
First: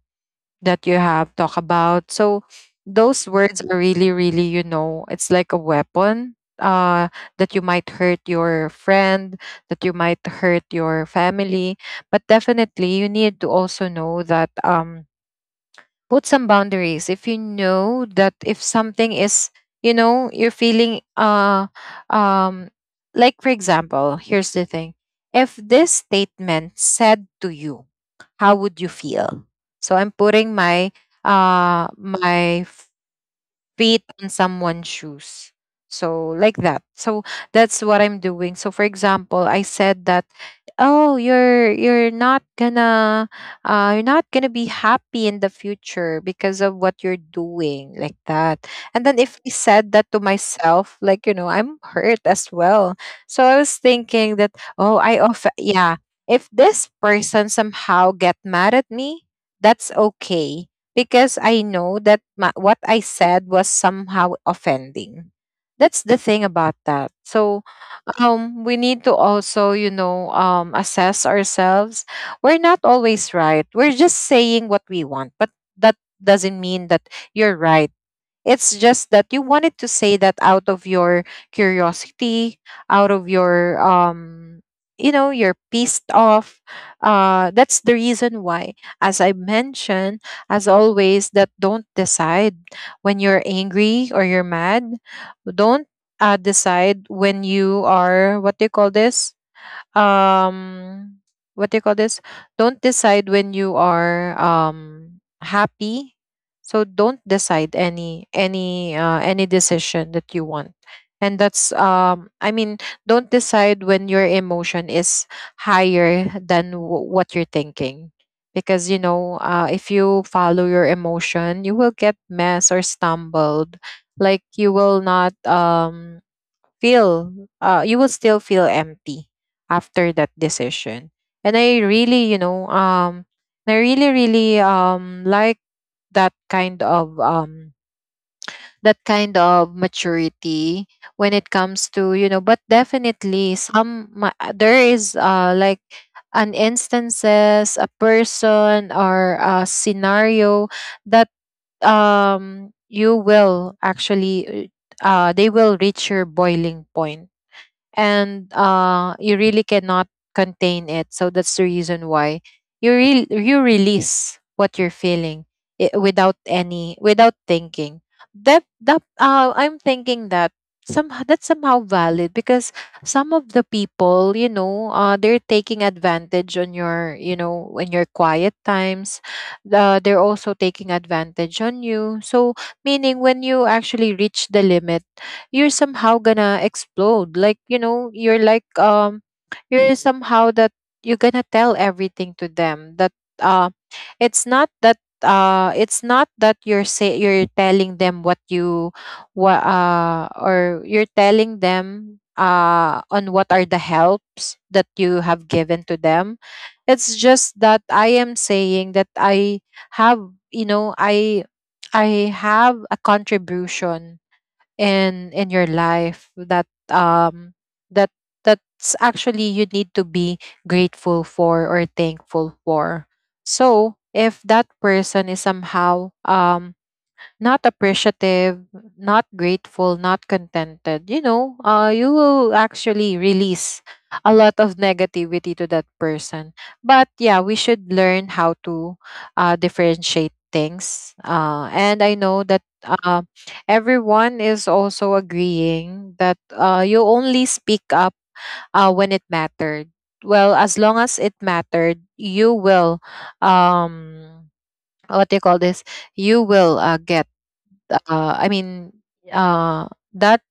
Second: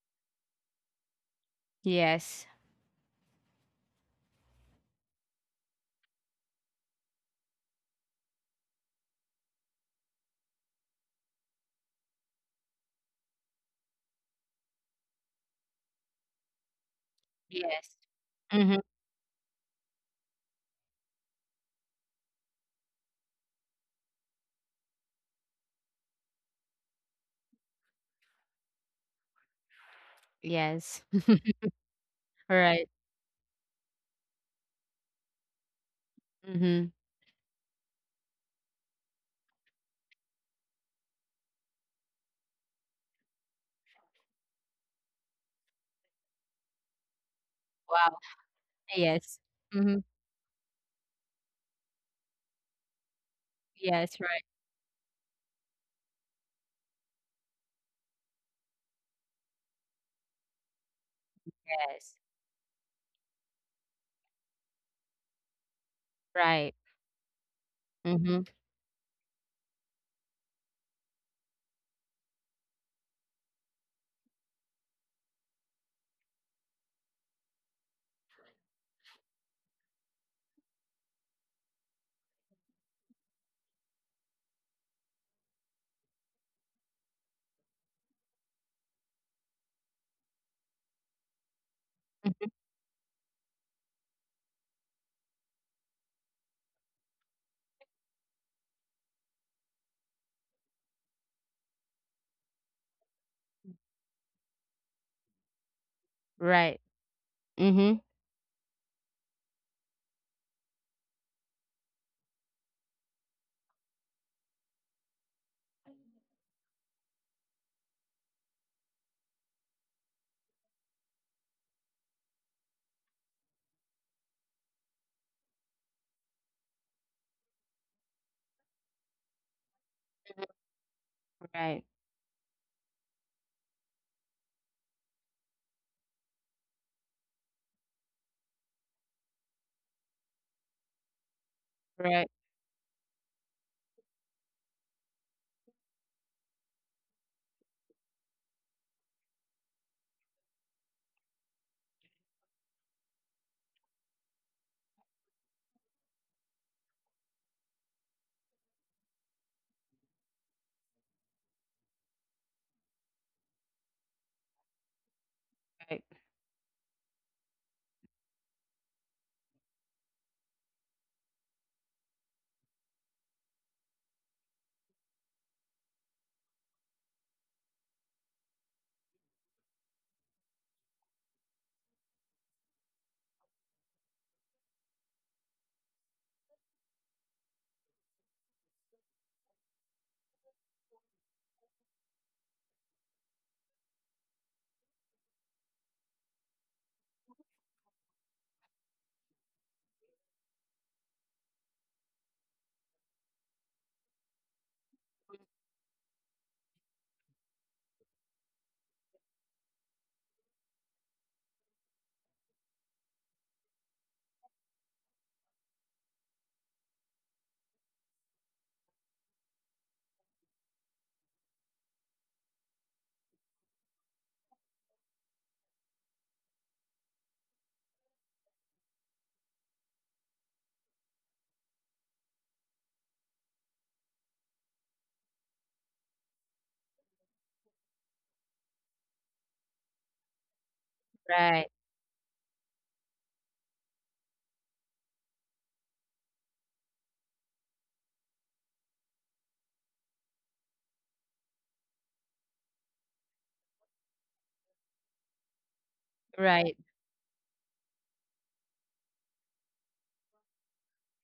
that you have talked about, so Yes. those words are really, really, you know, it's like a weapon that you might hurt your friend, that you might hurt your family. But definitely you need to also know that, put some boundaries if you Yes. know that if Mhm. something is, you know, you're feeling, um like, for example, here's the thing. If this statement said to you, how would you feel? So I'm putting my Yes. (laughs) My Right. feet on someone's shoes. So, like that. Mhm. So, that's what I'm doing. So, for example, I said that, oh, you're not gonna, you're not gonna be happy in the future because of what you're doing, like Wow. that. And then if Yes. I said Mhm. that to myself, like, you know, I'm hurt as well. So I was Yes, thinking right. that, oh, I off, yeah. If this person somehow get mad at me, that's okay, because I know Yes. that my, what I said was somehow offending. That's the thing about Right. that. So, Mhm. We need to also, you know, assess ourselves. We're not always right. We're just saying what we want, but that doesn't mean that you're right. It's just that you wanted to say that out of your curiosity, out of your, you know, you're pissed off. That's the reason why. As I mentioned, as always, that don't Mhm. decide when you're angry or you're mad. Don't decide when you are, what do you call this? um what do you call this? Don't decide when you are happy, Right. so don't decide Mhm. any decision that you want. And that's don't decide when your emotion is higher than what you're thinking, because if you follow your emotion you will get mess or stumbled. Like you will not feel, you will still feel empty after that decision. And I Right. really I really really like that kind of um that kind of maturity when it comes to, you Right. know. But definitely some there is like an instances, a person or a scenario that you will actually, they will reach your boiling point, and you really cannot contain it. So that's the reason why you release what you're feeling Right. without any, without thinking. That that I'm thinking that somehow that's somehow valid, because some of the people, you know, they're taking advantage on your, you know, when your quiet times, they're also taking advantage on you. So meaning when you actually reach the limit, you're somehow gonna explode, like you know, you're like you're somehow that you're gonna tell everything to them. That uh it's not that it's not that you're say you're telling them what you, what or you're telling them on what are the helps that you have given to them. It's just that I am saying that I have, you know, I have a contribution in your life, that um that that's actually you need to be grateful for or thankful for. So if that person is somehow not appreciative, not grateful, not contented, you know, you will actually release a lot of negativity to that person. But yeah, we should learn how to differentiate Right. things. And I know that everyone is also agreeing that you only speak up when it mattered. Well, as long as it mattered, you will, um, what do you call this? Right. You will get, uh, I mean, uh, that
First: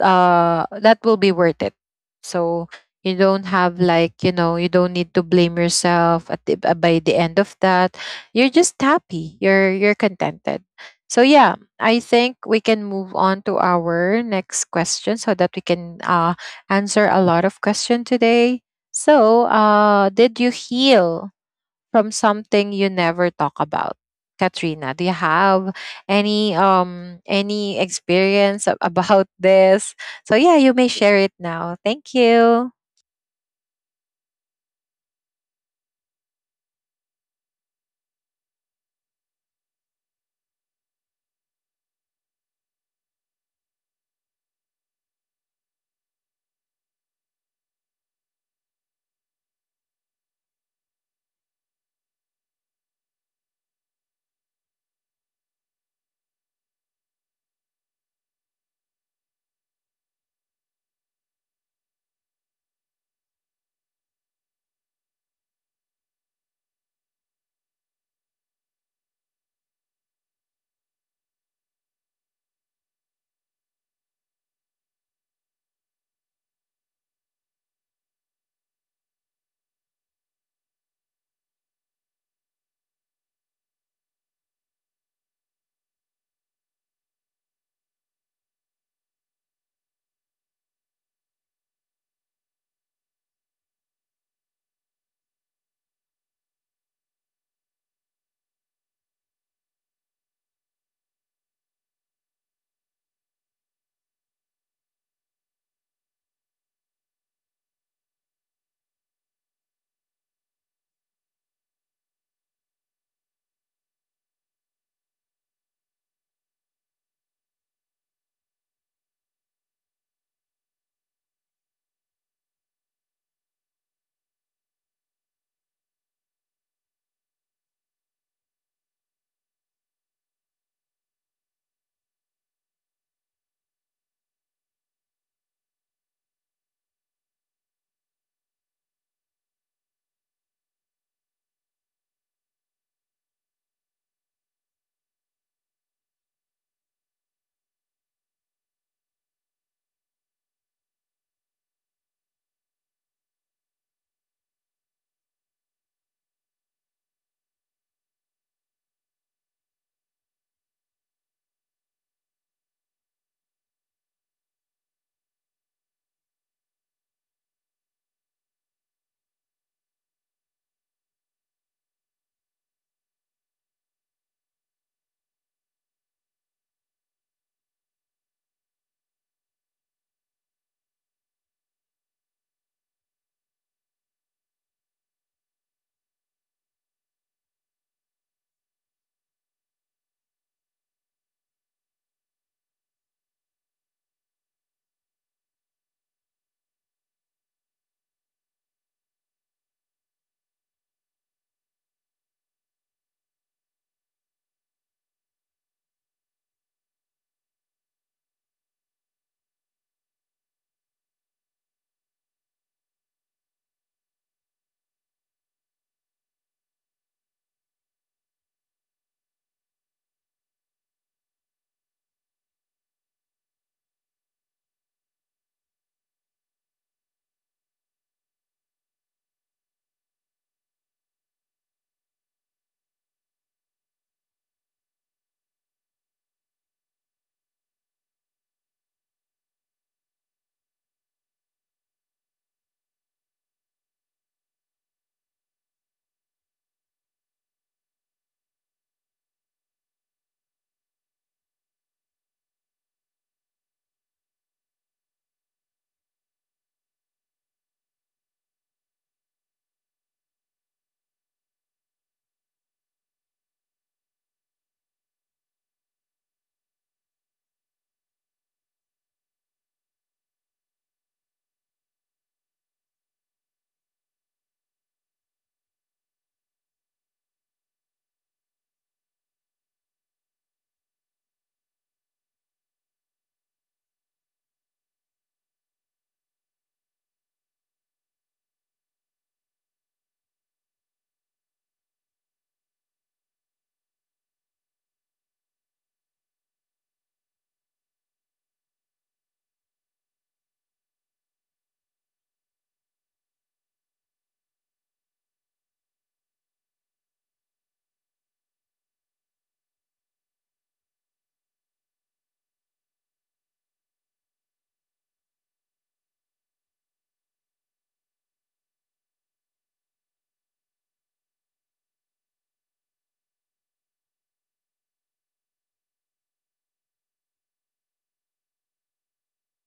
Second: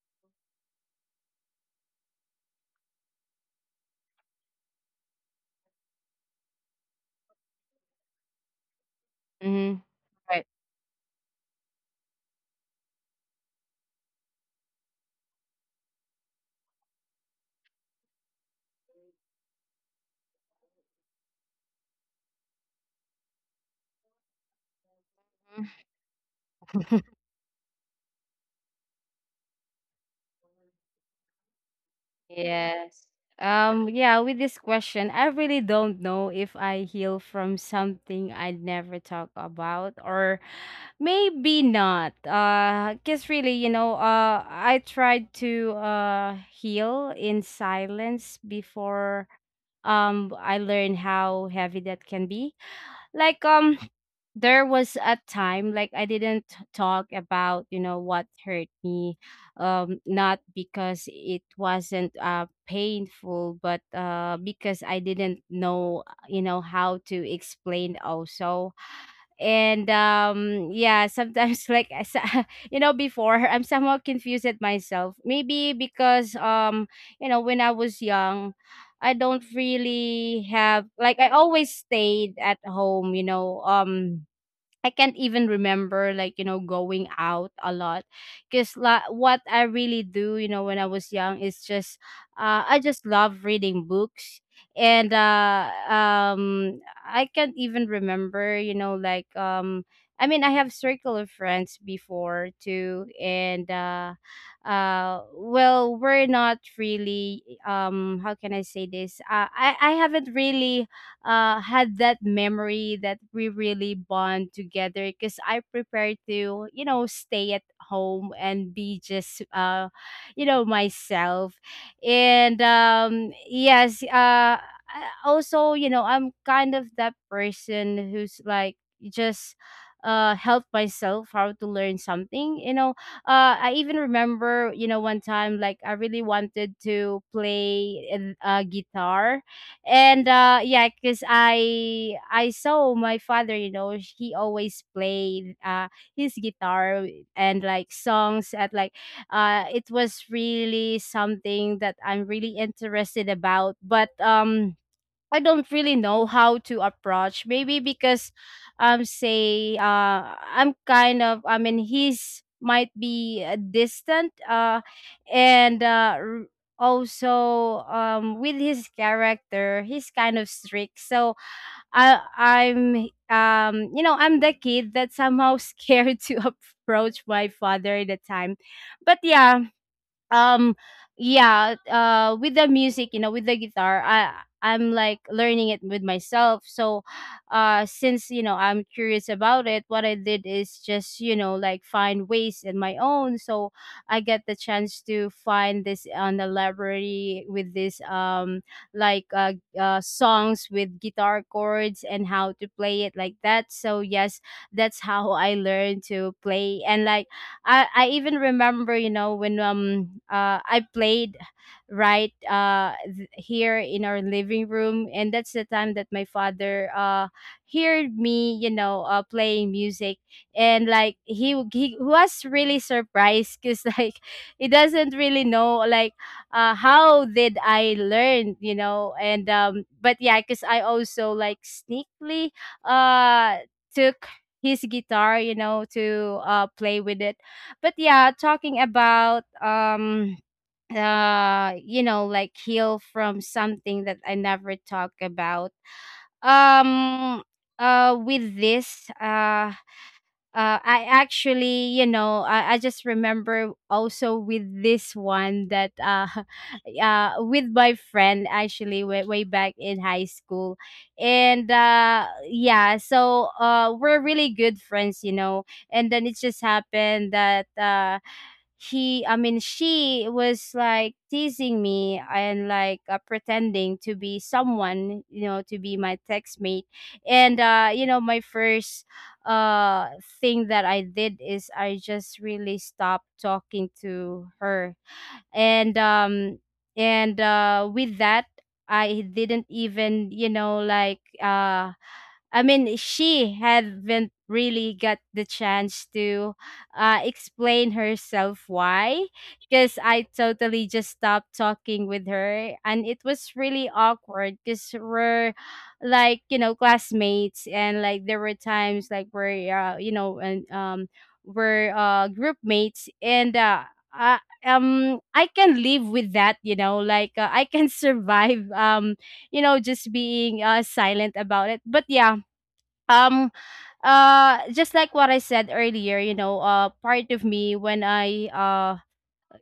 that will be worth it. So you don't have, like you know, you don't need to blame yourself at the, by the end of that. You're just happy. You're Mhm. you're Right. contented. So yeah, I think we can move on to our next question so that we can answer a lot of question today. So, did you heal from something you never talk about? Katrina, do you have Mhm. (laughs) Any experience (laughs) about this? So yeah, you may share it now. Thank you. Yes. Yeah, with this question, I really don't know if I heal from something I never talk about, or maybe not. 'Cause really, you know, I tried to heal in silence before I learned how heavy that can be. Like, there was a time like I didn't talk about, you know, what hurt me, not because it wasn't painful, but because I didn't know, you know, how to explain also. And yeah, sometimes (laughs) like (laughs) you know, before, I'm somewhat confused at myself, maybe because, you know, when I was young, I don't really have, like, I always stayed at home, you know. I can't even remember, like, you know, going out a lot, because what I really do, you know, when I was young, is just, I just love reading books. And I can't even remember, you know, like, I mean, I have circle of friends before too. And well, we're not really, how can I say this, I haven't really, had that memory that we really bond together, because I prepared to, you know, stay at home and be just, you know, myself. And yes, also, you know, I'm kind of that person who's like just help myself how to learn something, you know. I even remember, you know, one time, like, I really wanted to play guitar. And yeah, because I saw my father, you know, he always played his guitar and like songs at like, it was really something that I'm really interested about. But I don't really know how to approach. Maybe because, say I'm kind of, I mean, he's might be, distant. And uh r- Also, with his character, he's kind of strict. So I I'm you know, I'm the kid that somehow scared (laughs) to approach my father at the time. But yeah, um yeah, with the music, you know, with the guitar, I'm like learning it with myself. So since, you know, I'm curious about it, what I did is just, you know, like, find ways in my own. So I get the chance to find this on the library with this like uh, songs with guitar chords and how to play it, like that. So yes, that's how I learned to play. And like, I even remember, you know, when I played right, here in our living room, and that's the time that my father heard me, you know, playing music. And like he was really surprised, because (laughs) like, he doesn't really know like how did I learn, you know. And but yeah, because I also like sneakily uh took his guitar, you know, to play with it. But yeah, talking about you know, like, heal from something that I never talk about. Um with this, I actually, you know, I just remember also with this one that, (laughs) with my friend actually way, way back in high school. And yeah, so we're really good friends, you know. And then it just happened that, I mean, she was like teasing me and like, pretending to be someone, you know, to be my text mate. And you know, my first uh thing that I did is I just really stopped talking to her. And um and with that I didn't even, she haven't really got the chance to explain herself why, because I totally just stopped talking with her, and it was really awkward because we're classmates, and like there were times we're group mates, and I I can live with that, I can (laughs) survive just being silent about it. But yeah um just like what I said earlier, part of me. When I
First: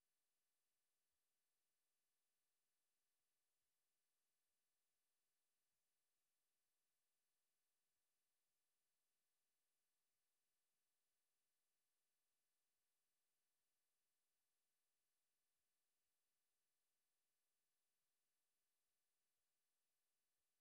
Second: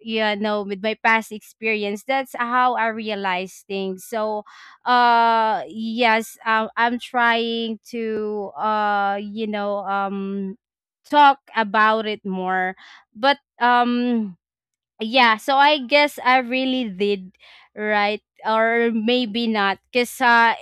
you know With my past experience, that's how I realize things. So yes, I'm trying to talk about it more. But yeah, so I guess I really did. Right? Or maybe not, because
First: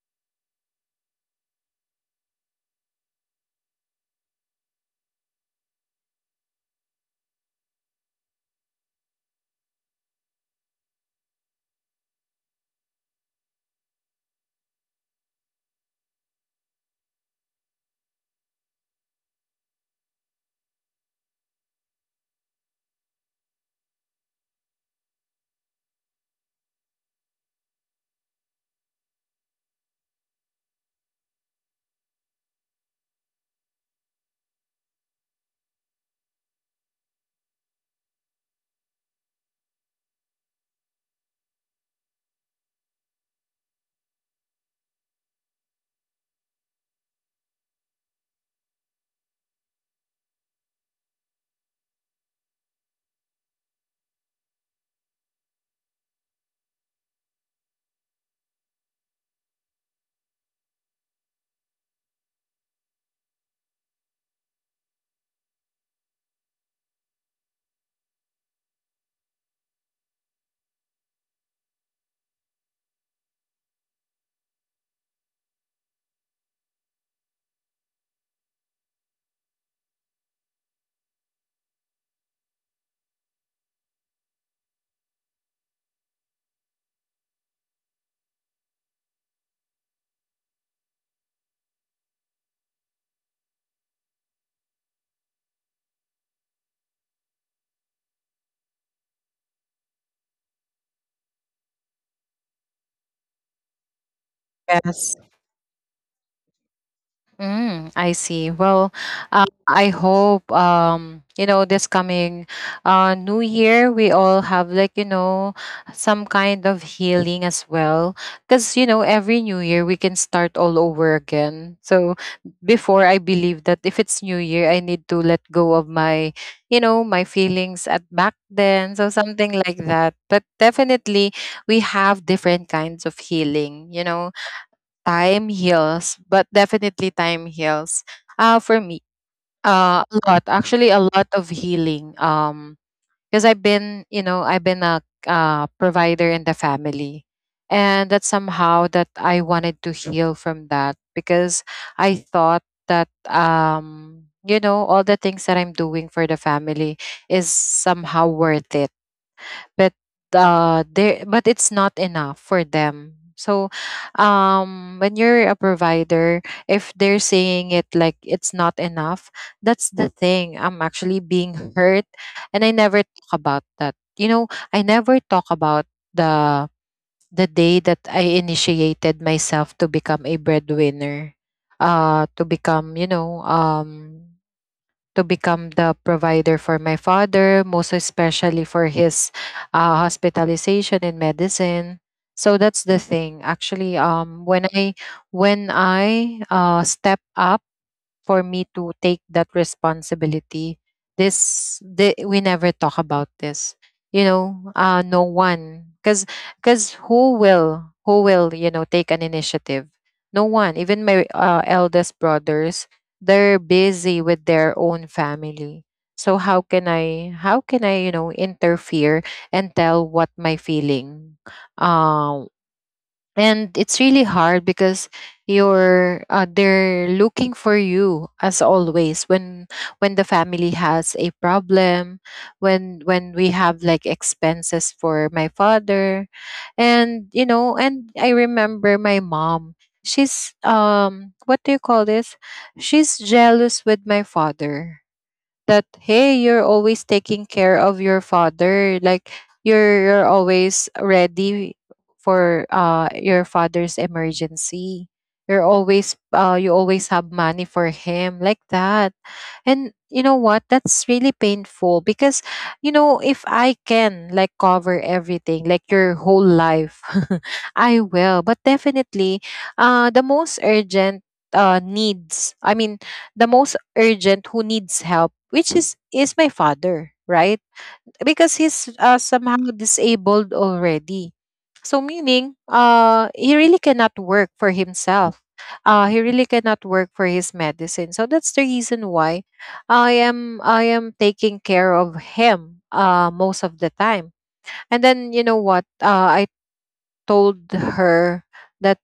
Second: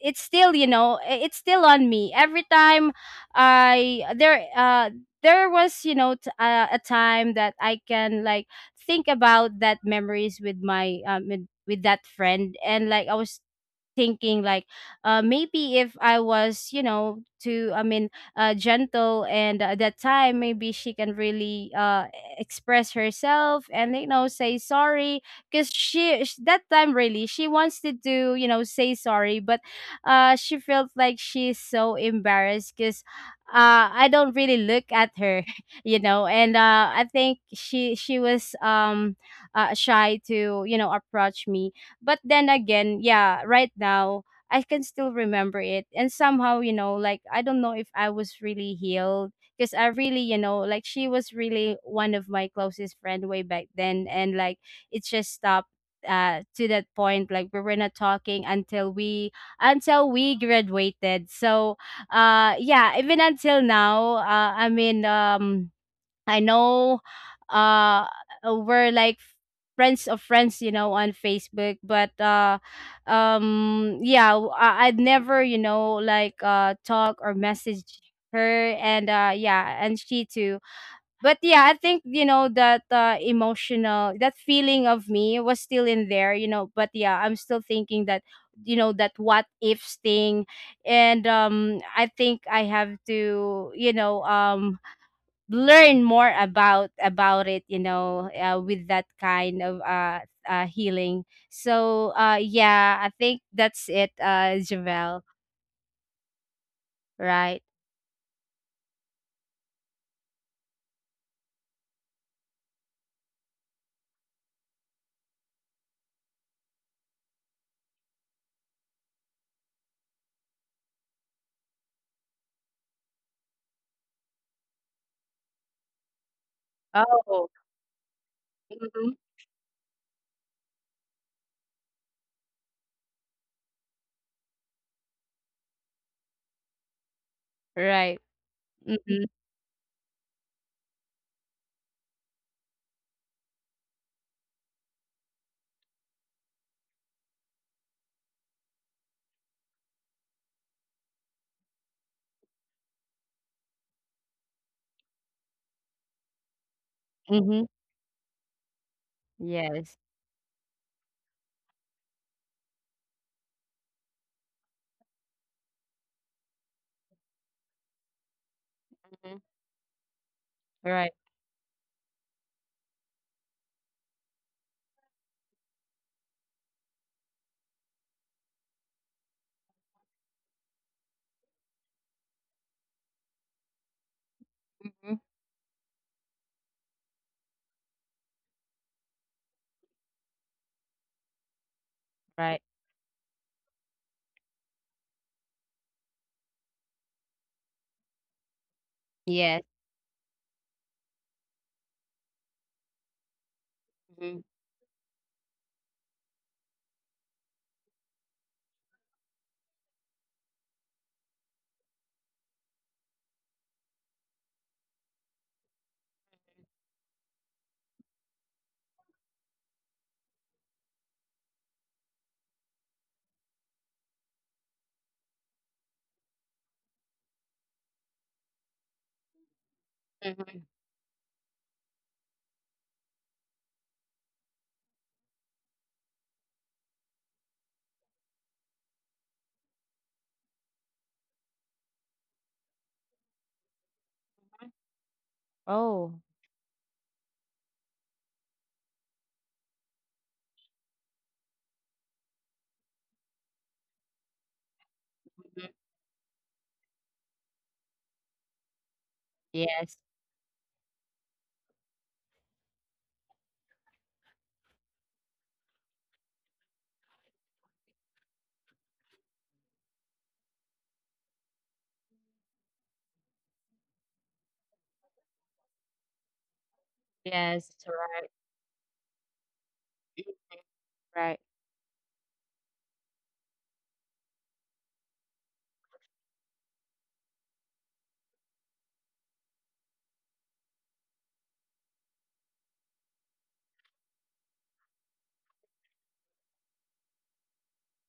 it's still, you know, it's still on me every time. I there There was, you know, a time that I can like think about that memories with my, with that friend. And like I was thinking like, maybe if I was, you know to I mean gentle and at that time, maybe she can really express herself and, you know, say sorry. Because that time really she wants to do, you know, say sorry, but she felt like she's so embarrassed because I don't really look at her (laughs) you know. And I think she was shy to, you know, approach me. But then again, yeah, right now I can still remember it. And somehow, you know, like, I don't know if I was really healed, because I really, you know, like, she was really one of my closest friend way back then, and like it just stopped to that point, like we were not talking until we graduated. So, yeah, even until now, I know uh we're like friends of friends, you know, on Facebook, but yeah, I would never, you know, talk or message her. And yeah, and she too. But yeah, I think, you know, that emotional, that feeling of me was still in there, you know. But yeah, I'm still thinking that, you know, that what ifs thing. And I think I have to, you know, learn more about it, you know, with that kind of healing. So yeah, I think that's it, Yes. Javel, right? Mm, I see. Well, I hope you know, this coming new year we all have, like you know, some kind of healing as well, because you know every new year we can start all over again. So before, I believe that if it's new year I need to let go of my, you know, my feelings at Oh, back then, so something like mhm, that. But definitely we have different kinds of healing, you know. Time heals, but definitely time heals. For right, me, mm-hmm, a lot, actually, a lot of healing. Because I've been, you know, I've been a provider in the family, and that somehow that I wanted to heal from that because I thought that, you know, all the things that I'm doing for the family is somehow mm-hmm, worth it. But yes, they but it's not enough for them. So when you're a provider, if they're saying it like it's not enough, that's the mhm, thing I'm actually being right, hurt. And I never talk about that, you know, I never talk about the the day that I initiated myself to become a breadwinner, to become, you know, to become mm-hmm, the provider for my father, most especially for his hospitalization and medicine. So that's the right, thing. Actually, when I when I step up for me to take that yes, responsibility. This the, we never talk about this. You know, mhm, no one, cuz who will, you know, take an initiative? No one. Even my eldest brothers, they're busy with their own family. So how can I, you know, interfere and tell what my feeling. um and it's really hard because you're they're looking for you as always when the family has a mhm, problem, when we have like expenses for my father. And you know, and I remember my mom, she's what do you call this, she's jealous with my father, that, "Hey, you're oh, always taking care of your father, like you're always ready for your father's emergency, you're always hmm, you always have money for him," like that. And you know what, yes, that's really painful because, you know, if I can like cover everything, like your whole life, (laughs) I will. But definitely the most urgent needs I mean the most urgent who needs help, which is my father, right? Because yes, he's right. somehow disabled already. So Right. meaning, he really cannot work for himself. He really cannot work for his medicine. So that's the reason why I am taking care of him most of the time. And then you know what? I told her that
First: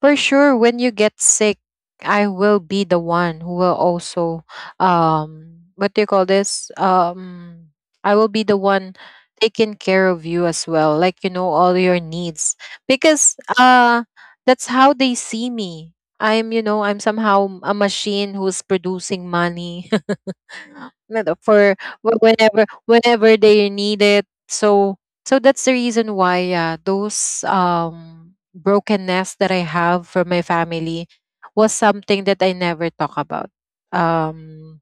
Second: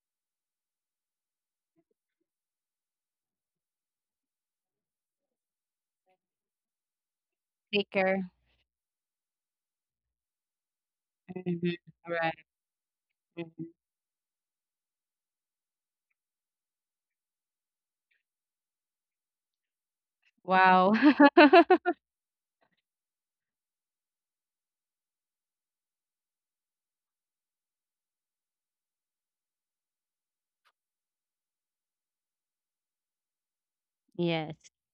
for sure when you get sick I will be the one who will also what do you call this Thicker. I will be the one taking care of you as well, like you Mhm, know, all your right, needs. Because mhm. That's how they see me, I'm, you know, I'm somehow a machine who's producing money, Wow. no, no, (laughs) for whenever they need it. So so that's the reason why, yeah, those brokenness that I have from my family was something that I never talk about. Yes. Um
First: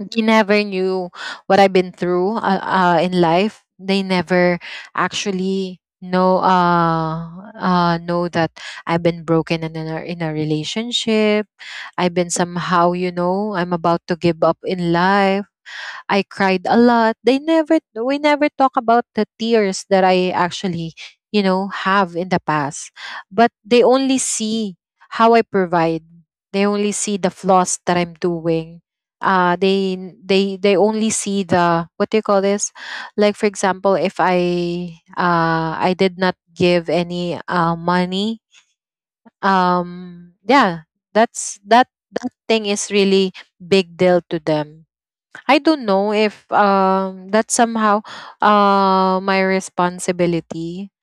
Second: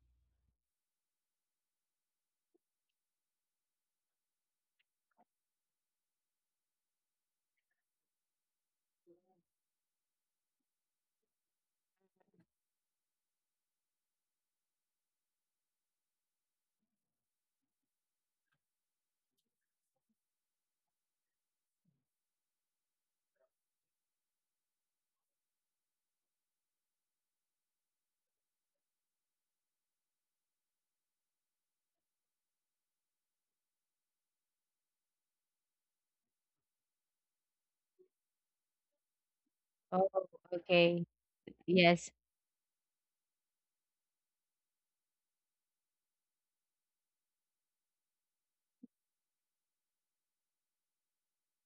they never knew what I've been through in life. They never actually know that I've been broken in a relationship. I've been somehow, you know, I'm about to give up in life. I cried a lot. They never we never talk about the tears that I actually, you know, have in the past. But they only see how I provide. They only see the flaws that I'm doing. They only see the, what do you call this? Like for example, if I did not give any money, Oh, yeah, okay, that's that yes. that thing is really big deal to them. I don't know if that's somehow my responsibility.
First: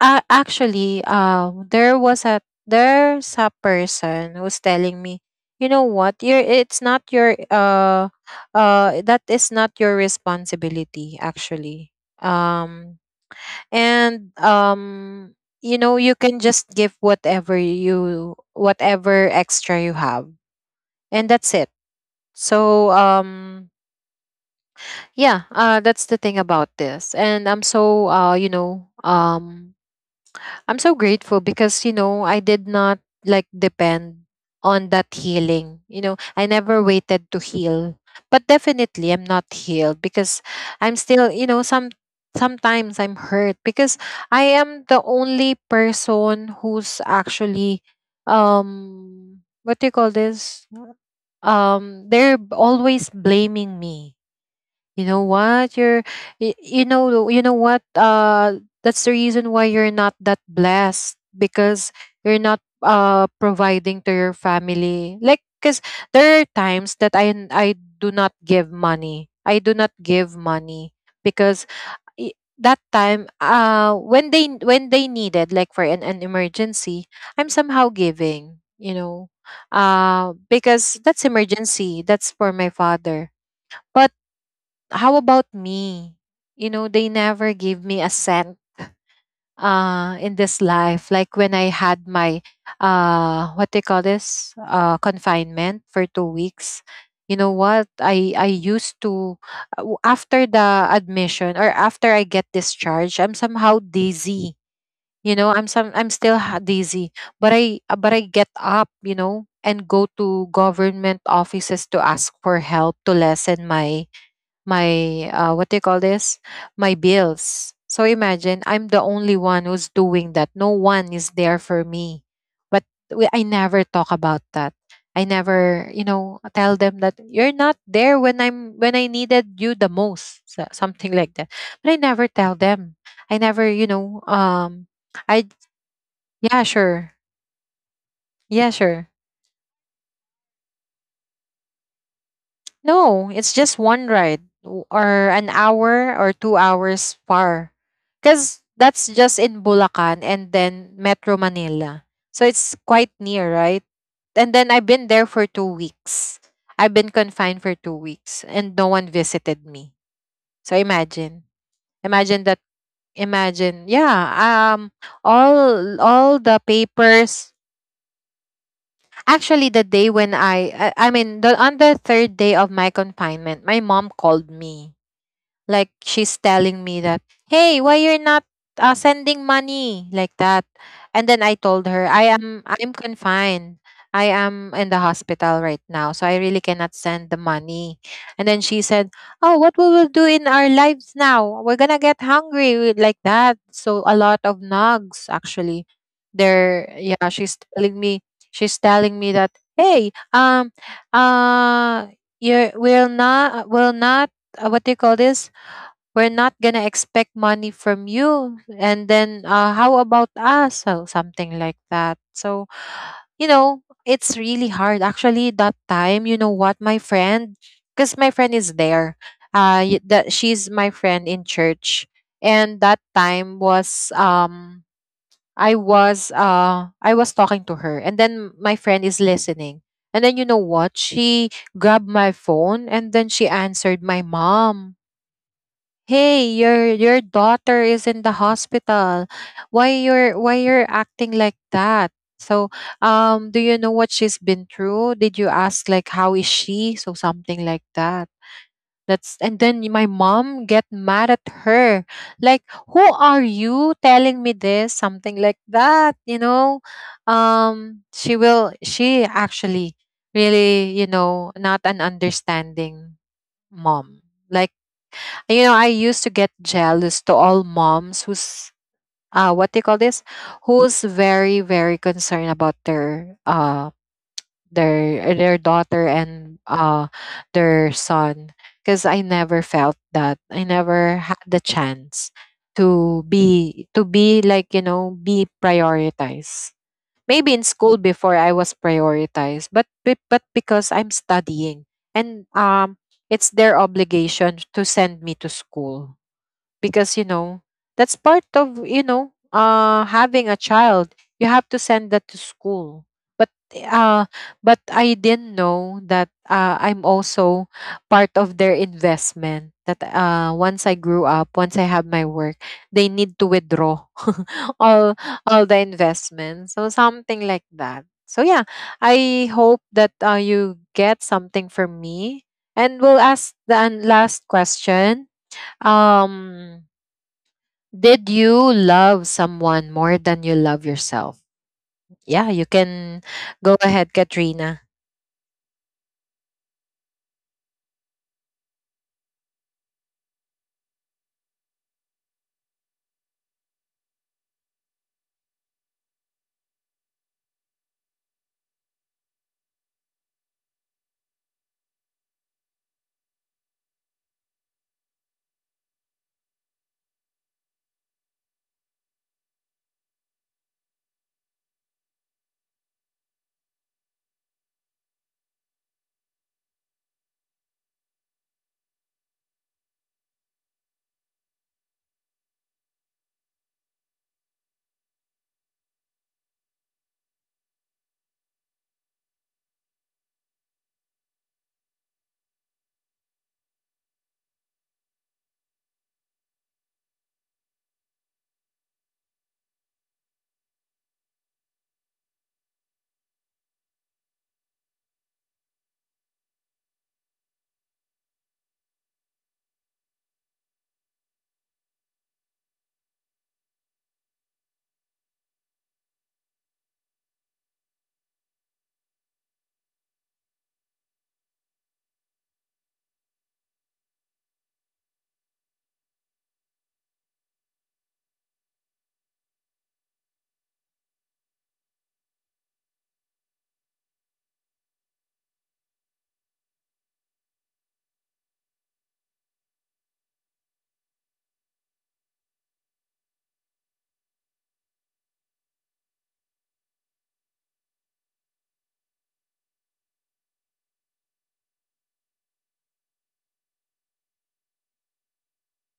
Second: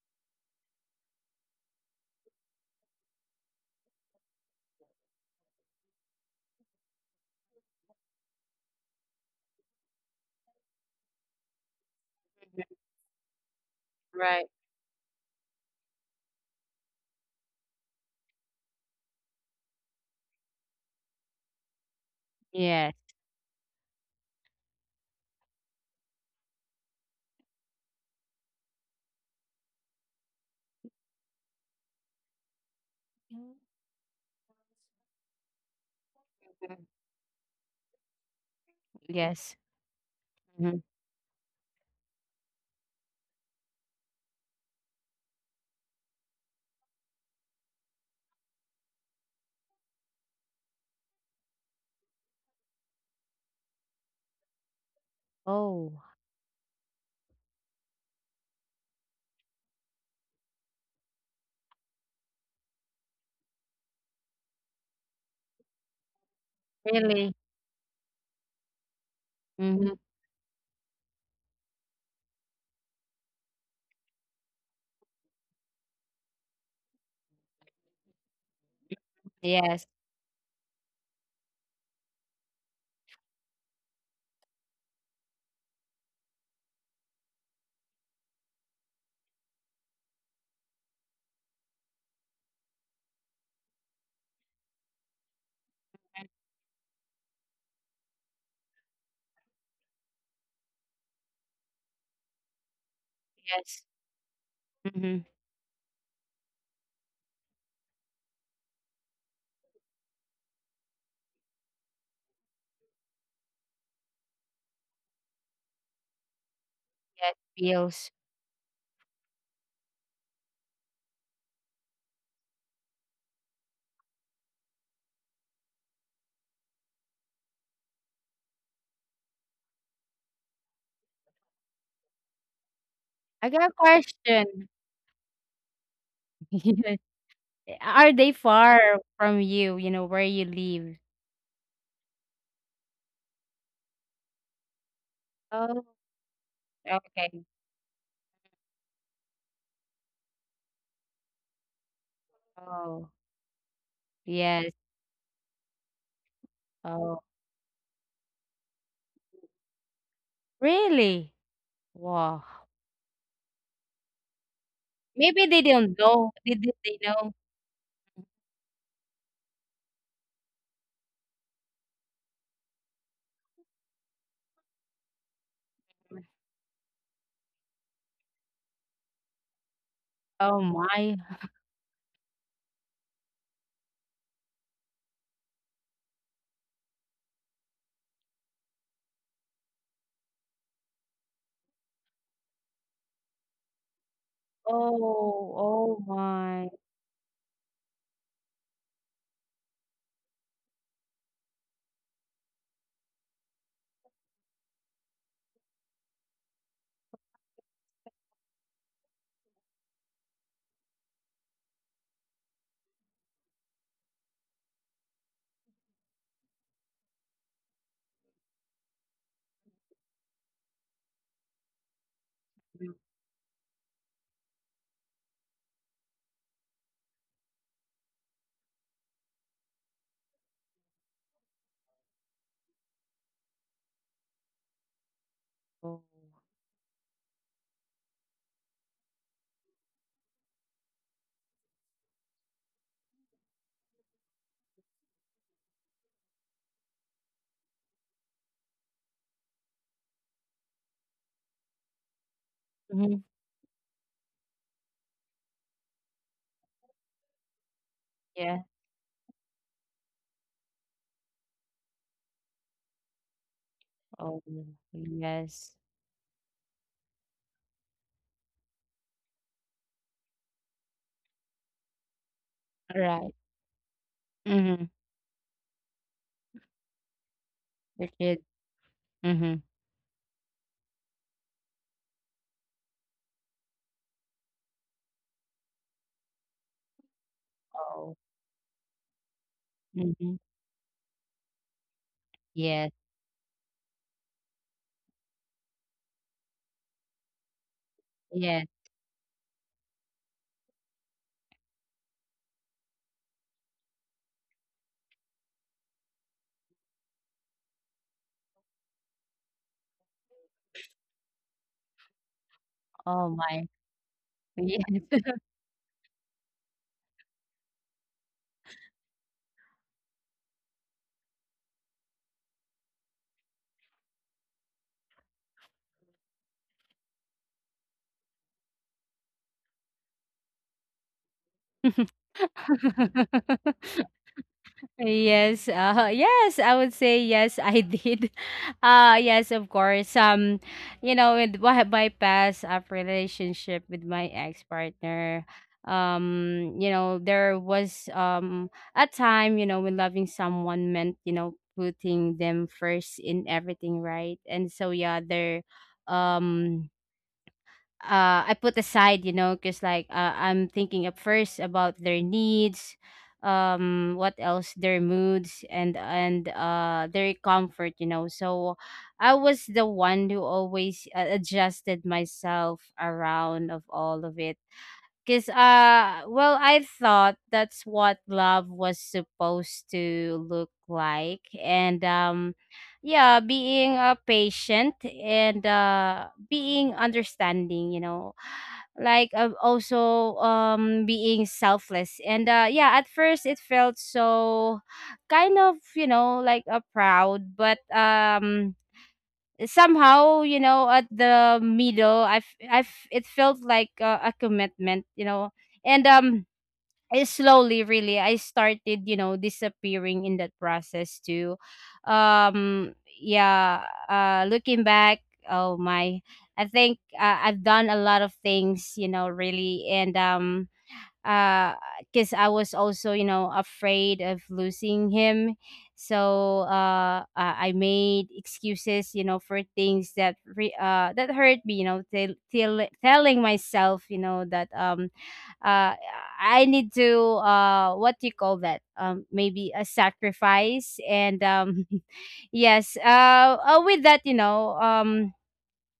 Actually, there's a person who's telling me, "You know what, you're, it's not your that is not your responsibility actually. Um and Right. You know you can just give whatever you, whatever extra you have, and that's it." So Yes. Yeah, that's the thing about this. And I'm so you know, I'm so grateful because, you know, I did not like Mm. depend on that healing, you know, I never waited to heal. But definitely I'm not Yes. healed because I'm Mhm. still, you know, sometimes I'm hurt because I am the only person who's actually what do you call this they're always blaming me, "You know what? You're Oh, you know, you know what? That's the reason why you're not that blessed, because you're not providing to your family." Like cuz there are times that really? I do not give money. I do not Hmm. give money because, that time when they needed like for an emergency, I'm somehow giving, you know. Yes. Because that's emergency, that's for my father. How about me? You know, they never gave me a cent in this life. Like when I had my what they call this, confinement for 2 weeks. You know what? I used to after the admission or after I get discharged, I'm somehow Yes. dizzy. You know, Hmm. I'm still dizzy, but I get up, you know, and go to government offices to ask for help to lessen my my what do you call this, my bills. Yes. So Feels. imagine, I'm the only one who's doing that, no one is there for me. But I never talk about that. I never, you know, tell them that you're not there when I'm when I needed you the most, so something like that. But I never tell them, I I never, got you a know, question. I yeah, (laughs) sure. Yes. Are they Yeah, far sure. from you? You know where you live? No, it's just one ride or an Oh. hour or two Okay. hours far. Because that's just in Bulacan and then Metro Manila. So it's quite Oh. near, right? And then I've Yes. been there for 2 weeks. I've been Oh. confined for 2 weeks and no one visited me. So Really? imagine. Wow. Imagine that imagine, yeah. um Maybe they don't all know. Did the did they know? papers, actually the day when I mean the, on the third day of my confinement my mom called me. Like she's telling me that, "Hey, why you're not sending money?" like that. Oh And my. then I told her, "I am I'm confined. I am in the hospital right now, so I really cannot send the money." And then she said, "Oh, what we will do in our lives now? We're gonna get hungry we-" like that. So a lot of nugs, Oh. actually. Oh They're, my. yeah. She's telling me. She's telling me that, "Hey, uh, you will not what do you call this, we're not gonna expect money from you, and then how about us?" so something like that. So you know, it's really hard actually that time. You know what, my friend, because my friend is there, that she's my friend in church, and that time was I was I was talking to her, and then my friend is listening. And then, you know what, she grabbed my phone and then she answered my mom, Oh. "Hey, your daughter is in the hospital, why you're acting like that? So do you know what she's been through? Did you ask like how is she?" so something like that. That's, and then my mom get mad at her, like, "Who are Hmm. you telling me this?" something like that, you know. She will, Yeah. she actually, really, you know, not an understanding mom. Oh. Like, you know, I Yes. used to get jealous to all moms who's what they call this, who's very, very concerned about All right. Their daughter and their Your son, kid. because I never Mhm. felt that. I never had the chance to be like, you know, be prioritized. Maybe in school Oh. before I was prioritized, but but Mhm. because I'm studying, and Yes, it's their obligation to send me to school, because you know, that's part yes. of, you know, having a child, you have to send that to school. But uh but I didn't know that I'm also part of their investment, that once I grew up, once I have my work, they need Oh to my. withdraw (laughs) Yes. all all the investments, so something like that. So yeah, I hope that you get something from me, and we'll ask the last question. um did you love someone more than you love yourself? (laughs) Yeah, you can go ahead, Katrina. Yes, yes, I would say yes, I did. (laughs) Yes, of course. You know, with my past relationship with my ex-partner, you know, there was a time, you know, when loving someone meant, you know, putting them first in everything, right? And so yeah, there um I put aside, you know, because I'm thinking at first about their needs, what else, their moods, and their comfort, you know. So I was the one who always adjusted myself around of all of it. Cause I thought that's what love was supposed to look like. And yeah, being patient and being understanding, you know, also being selfless. And yeah, at first it felt so kind of, you know, like a proud, but somehow, you know, at the middle, I've it felt like a commitment, you know. And I slowly really I started, you know, disappearing in that process too. um yeah. Looking back, oh my, I think I've done a lot of things, you know, really. And um uh because I was also, you know, afraid of losing him, so I made excuses, you know, for things that that hurt me, you know, telling myself, you know, that uh I need to, what do you call that, maybe a sacrifice. And (laughs) yes, with that, you know,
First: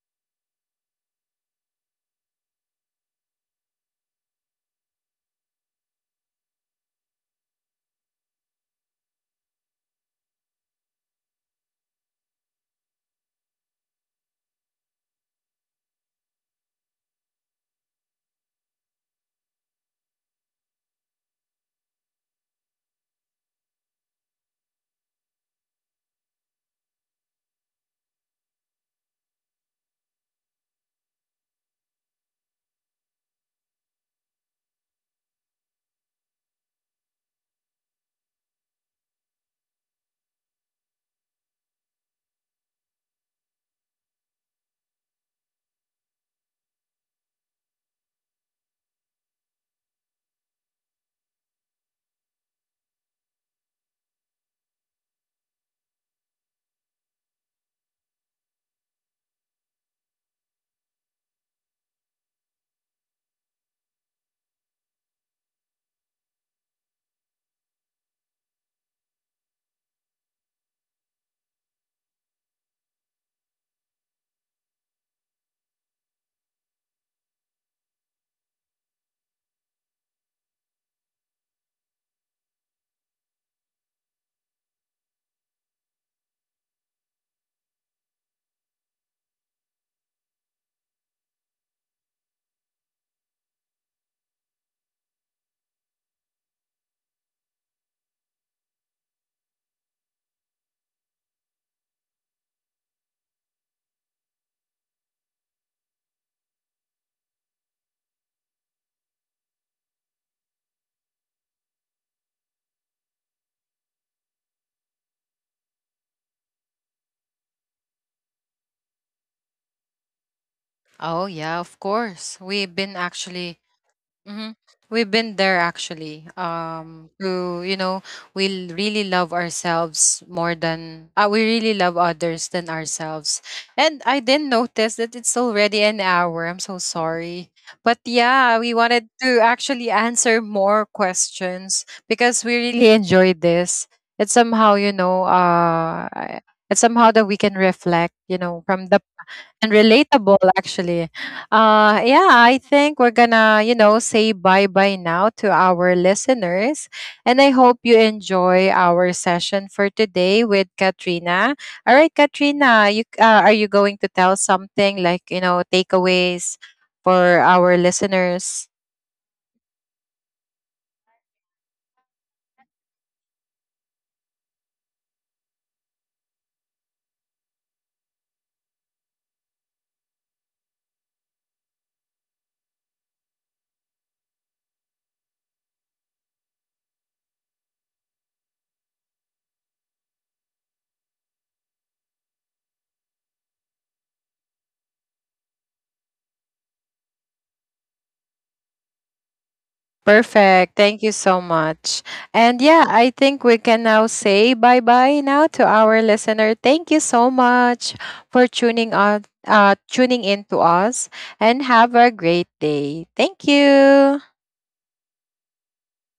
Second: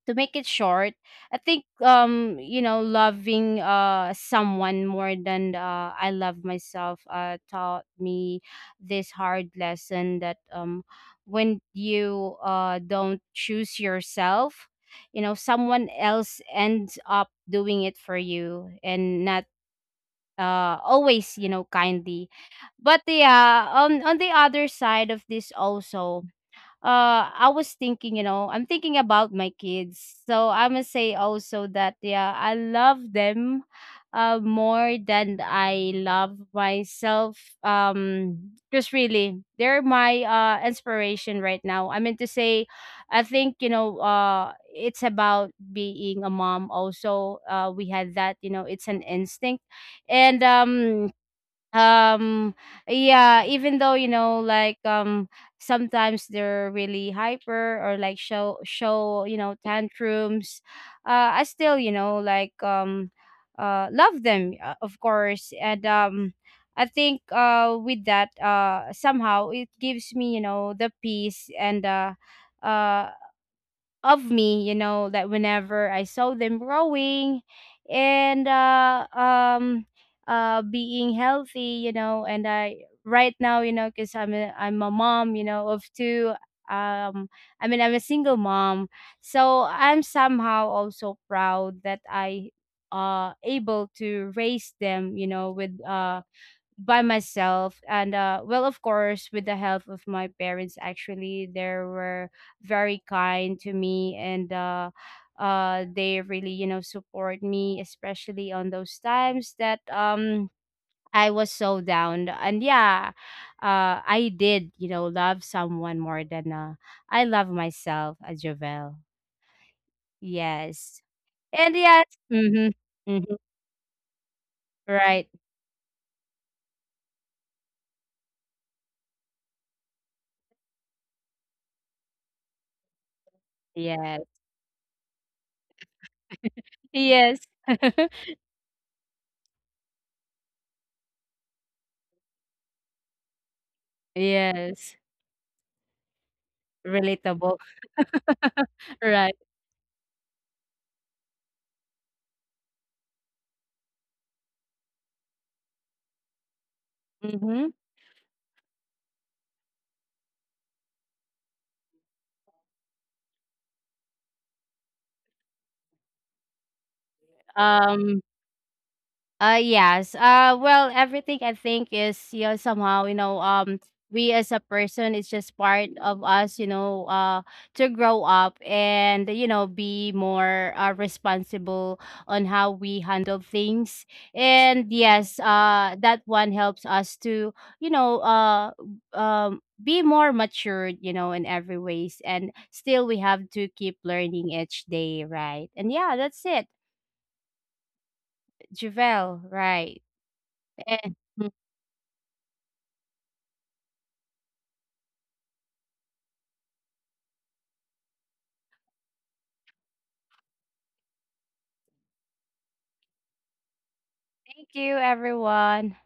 to make it short, I think, you know, loving someone more than I love myself taught me this hard lesson that, when you don't choose yourself, you know, someone else ends up doing it for you, and not always, you know, kindly. But yeah, on the other side of this also, I was thinking, you know, I'm thinking about my kids. So I must say also that yeah, I love them more than I love myself. Um because really they're my inspiration right now. I mean to say, I think, you know, it's about being a mom also. Uh, we had that, you know, it's an instinct. And um yeah, even though, you know, like, sometimes they're really hyper or like show show you know, tantrums, I still, you know, love them, of course. And I think, with that, somehow it gives me, you know, the peace and uh of me, you know, that whenever I saw them growing and being healthy, you know. And I right now, you know, cuz I'm a mom, you know, of two. um I mean I'm a single mom. So I'm somehow also proud that I able to raise them, you know, with by myself. And well, of course, with the help of my parents. Actually they were very kind to me, and they really, you know, support me, especially on those times that I was so down. And yeah, I did, you know, love someone more than I love myself, as Jovel. Yes. Oh, yeah, And of yes, course. mhm, We've been mhm, actually, mm-hmm, we've right, been there actually. To you know, really love ourselves more than we really love others than ourselves. And I yes, didn't notice that it's already an hour. I'm so sorry, yes. (laughs) but yeah, we wanted to actually answer more questions because we really enjoyed this. It's somehow, you Yes. know, it's somehow that we can Relatable. reflect, you know, from the (laughs) Right. and relatable actually. Yeah, I think we're gonna, you know, say bye bye now to our listeners, and I hope Mhm. you enjoy our session for today with Katrina. All right, Katrina, you are you going to tell something like, you know, takeaways for our Um, listeners? uh, yes. Well, everything, I think, is, you know, somehow, you know, we as a person, it's just part of us, you know, to grow up and, you know, be more responsible on how we handle things. And yes, that one helps us to, you know, be more matured, you know, in every ways. And still we have to keep learning each day, right? And yeah, that's it. Javel, right. Perfect. Thank you And. so much. And yeah, I think we can now say bye bye now to our listener. Thank you so much for tuning on, tuning in to us, and have a great day. Thank you. Thank you, everyone.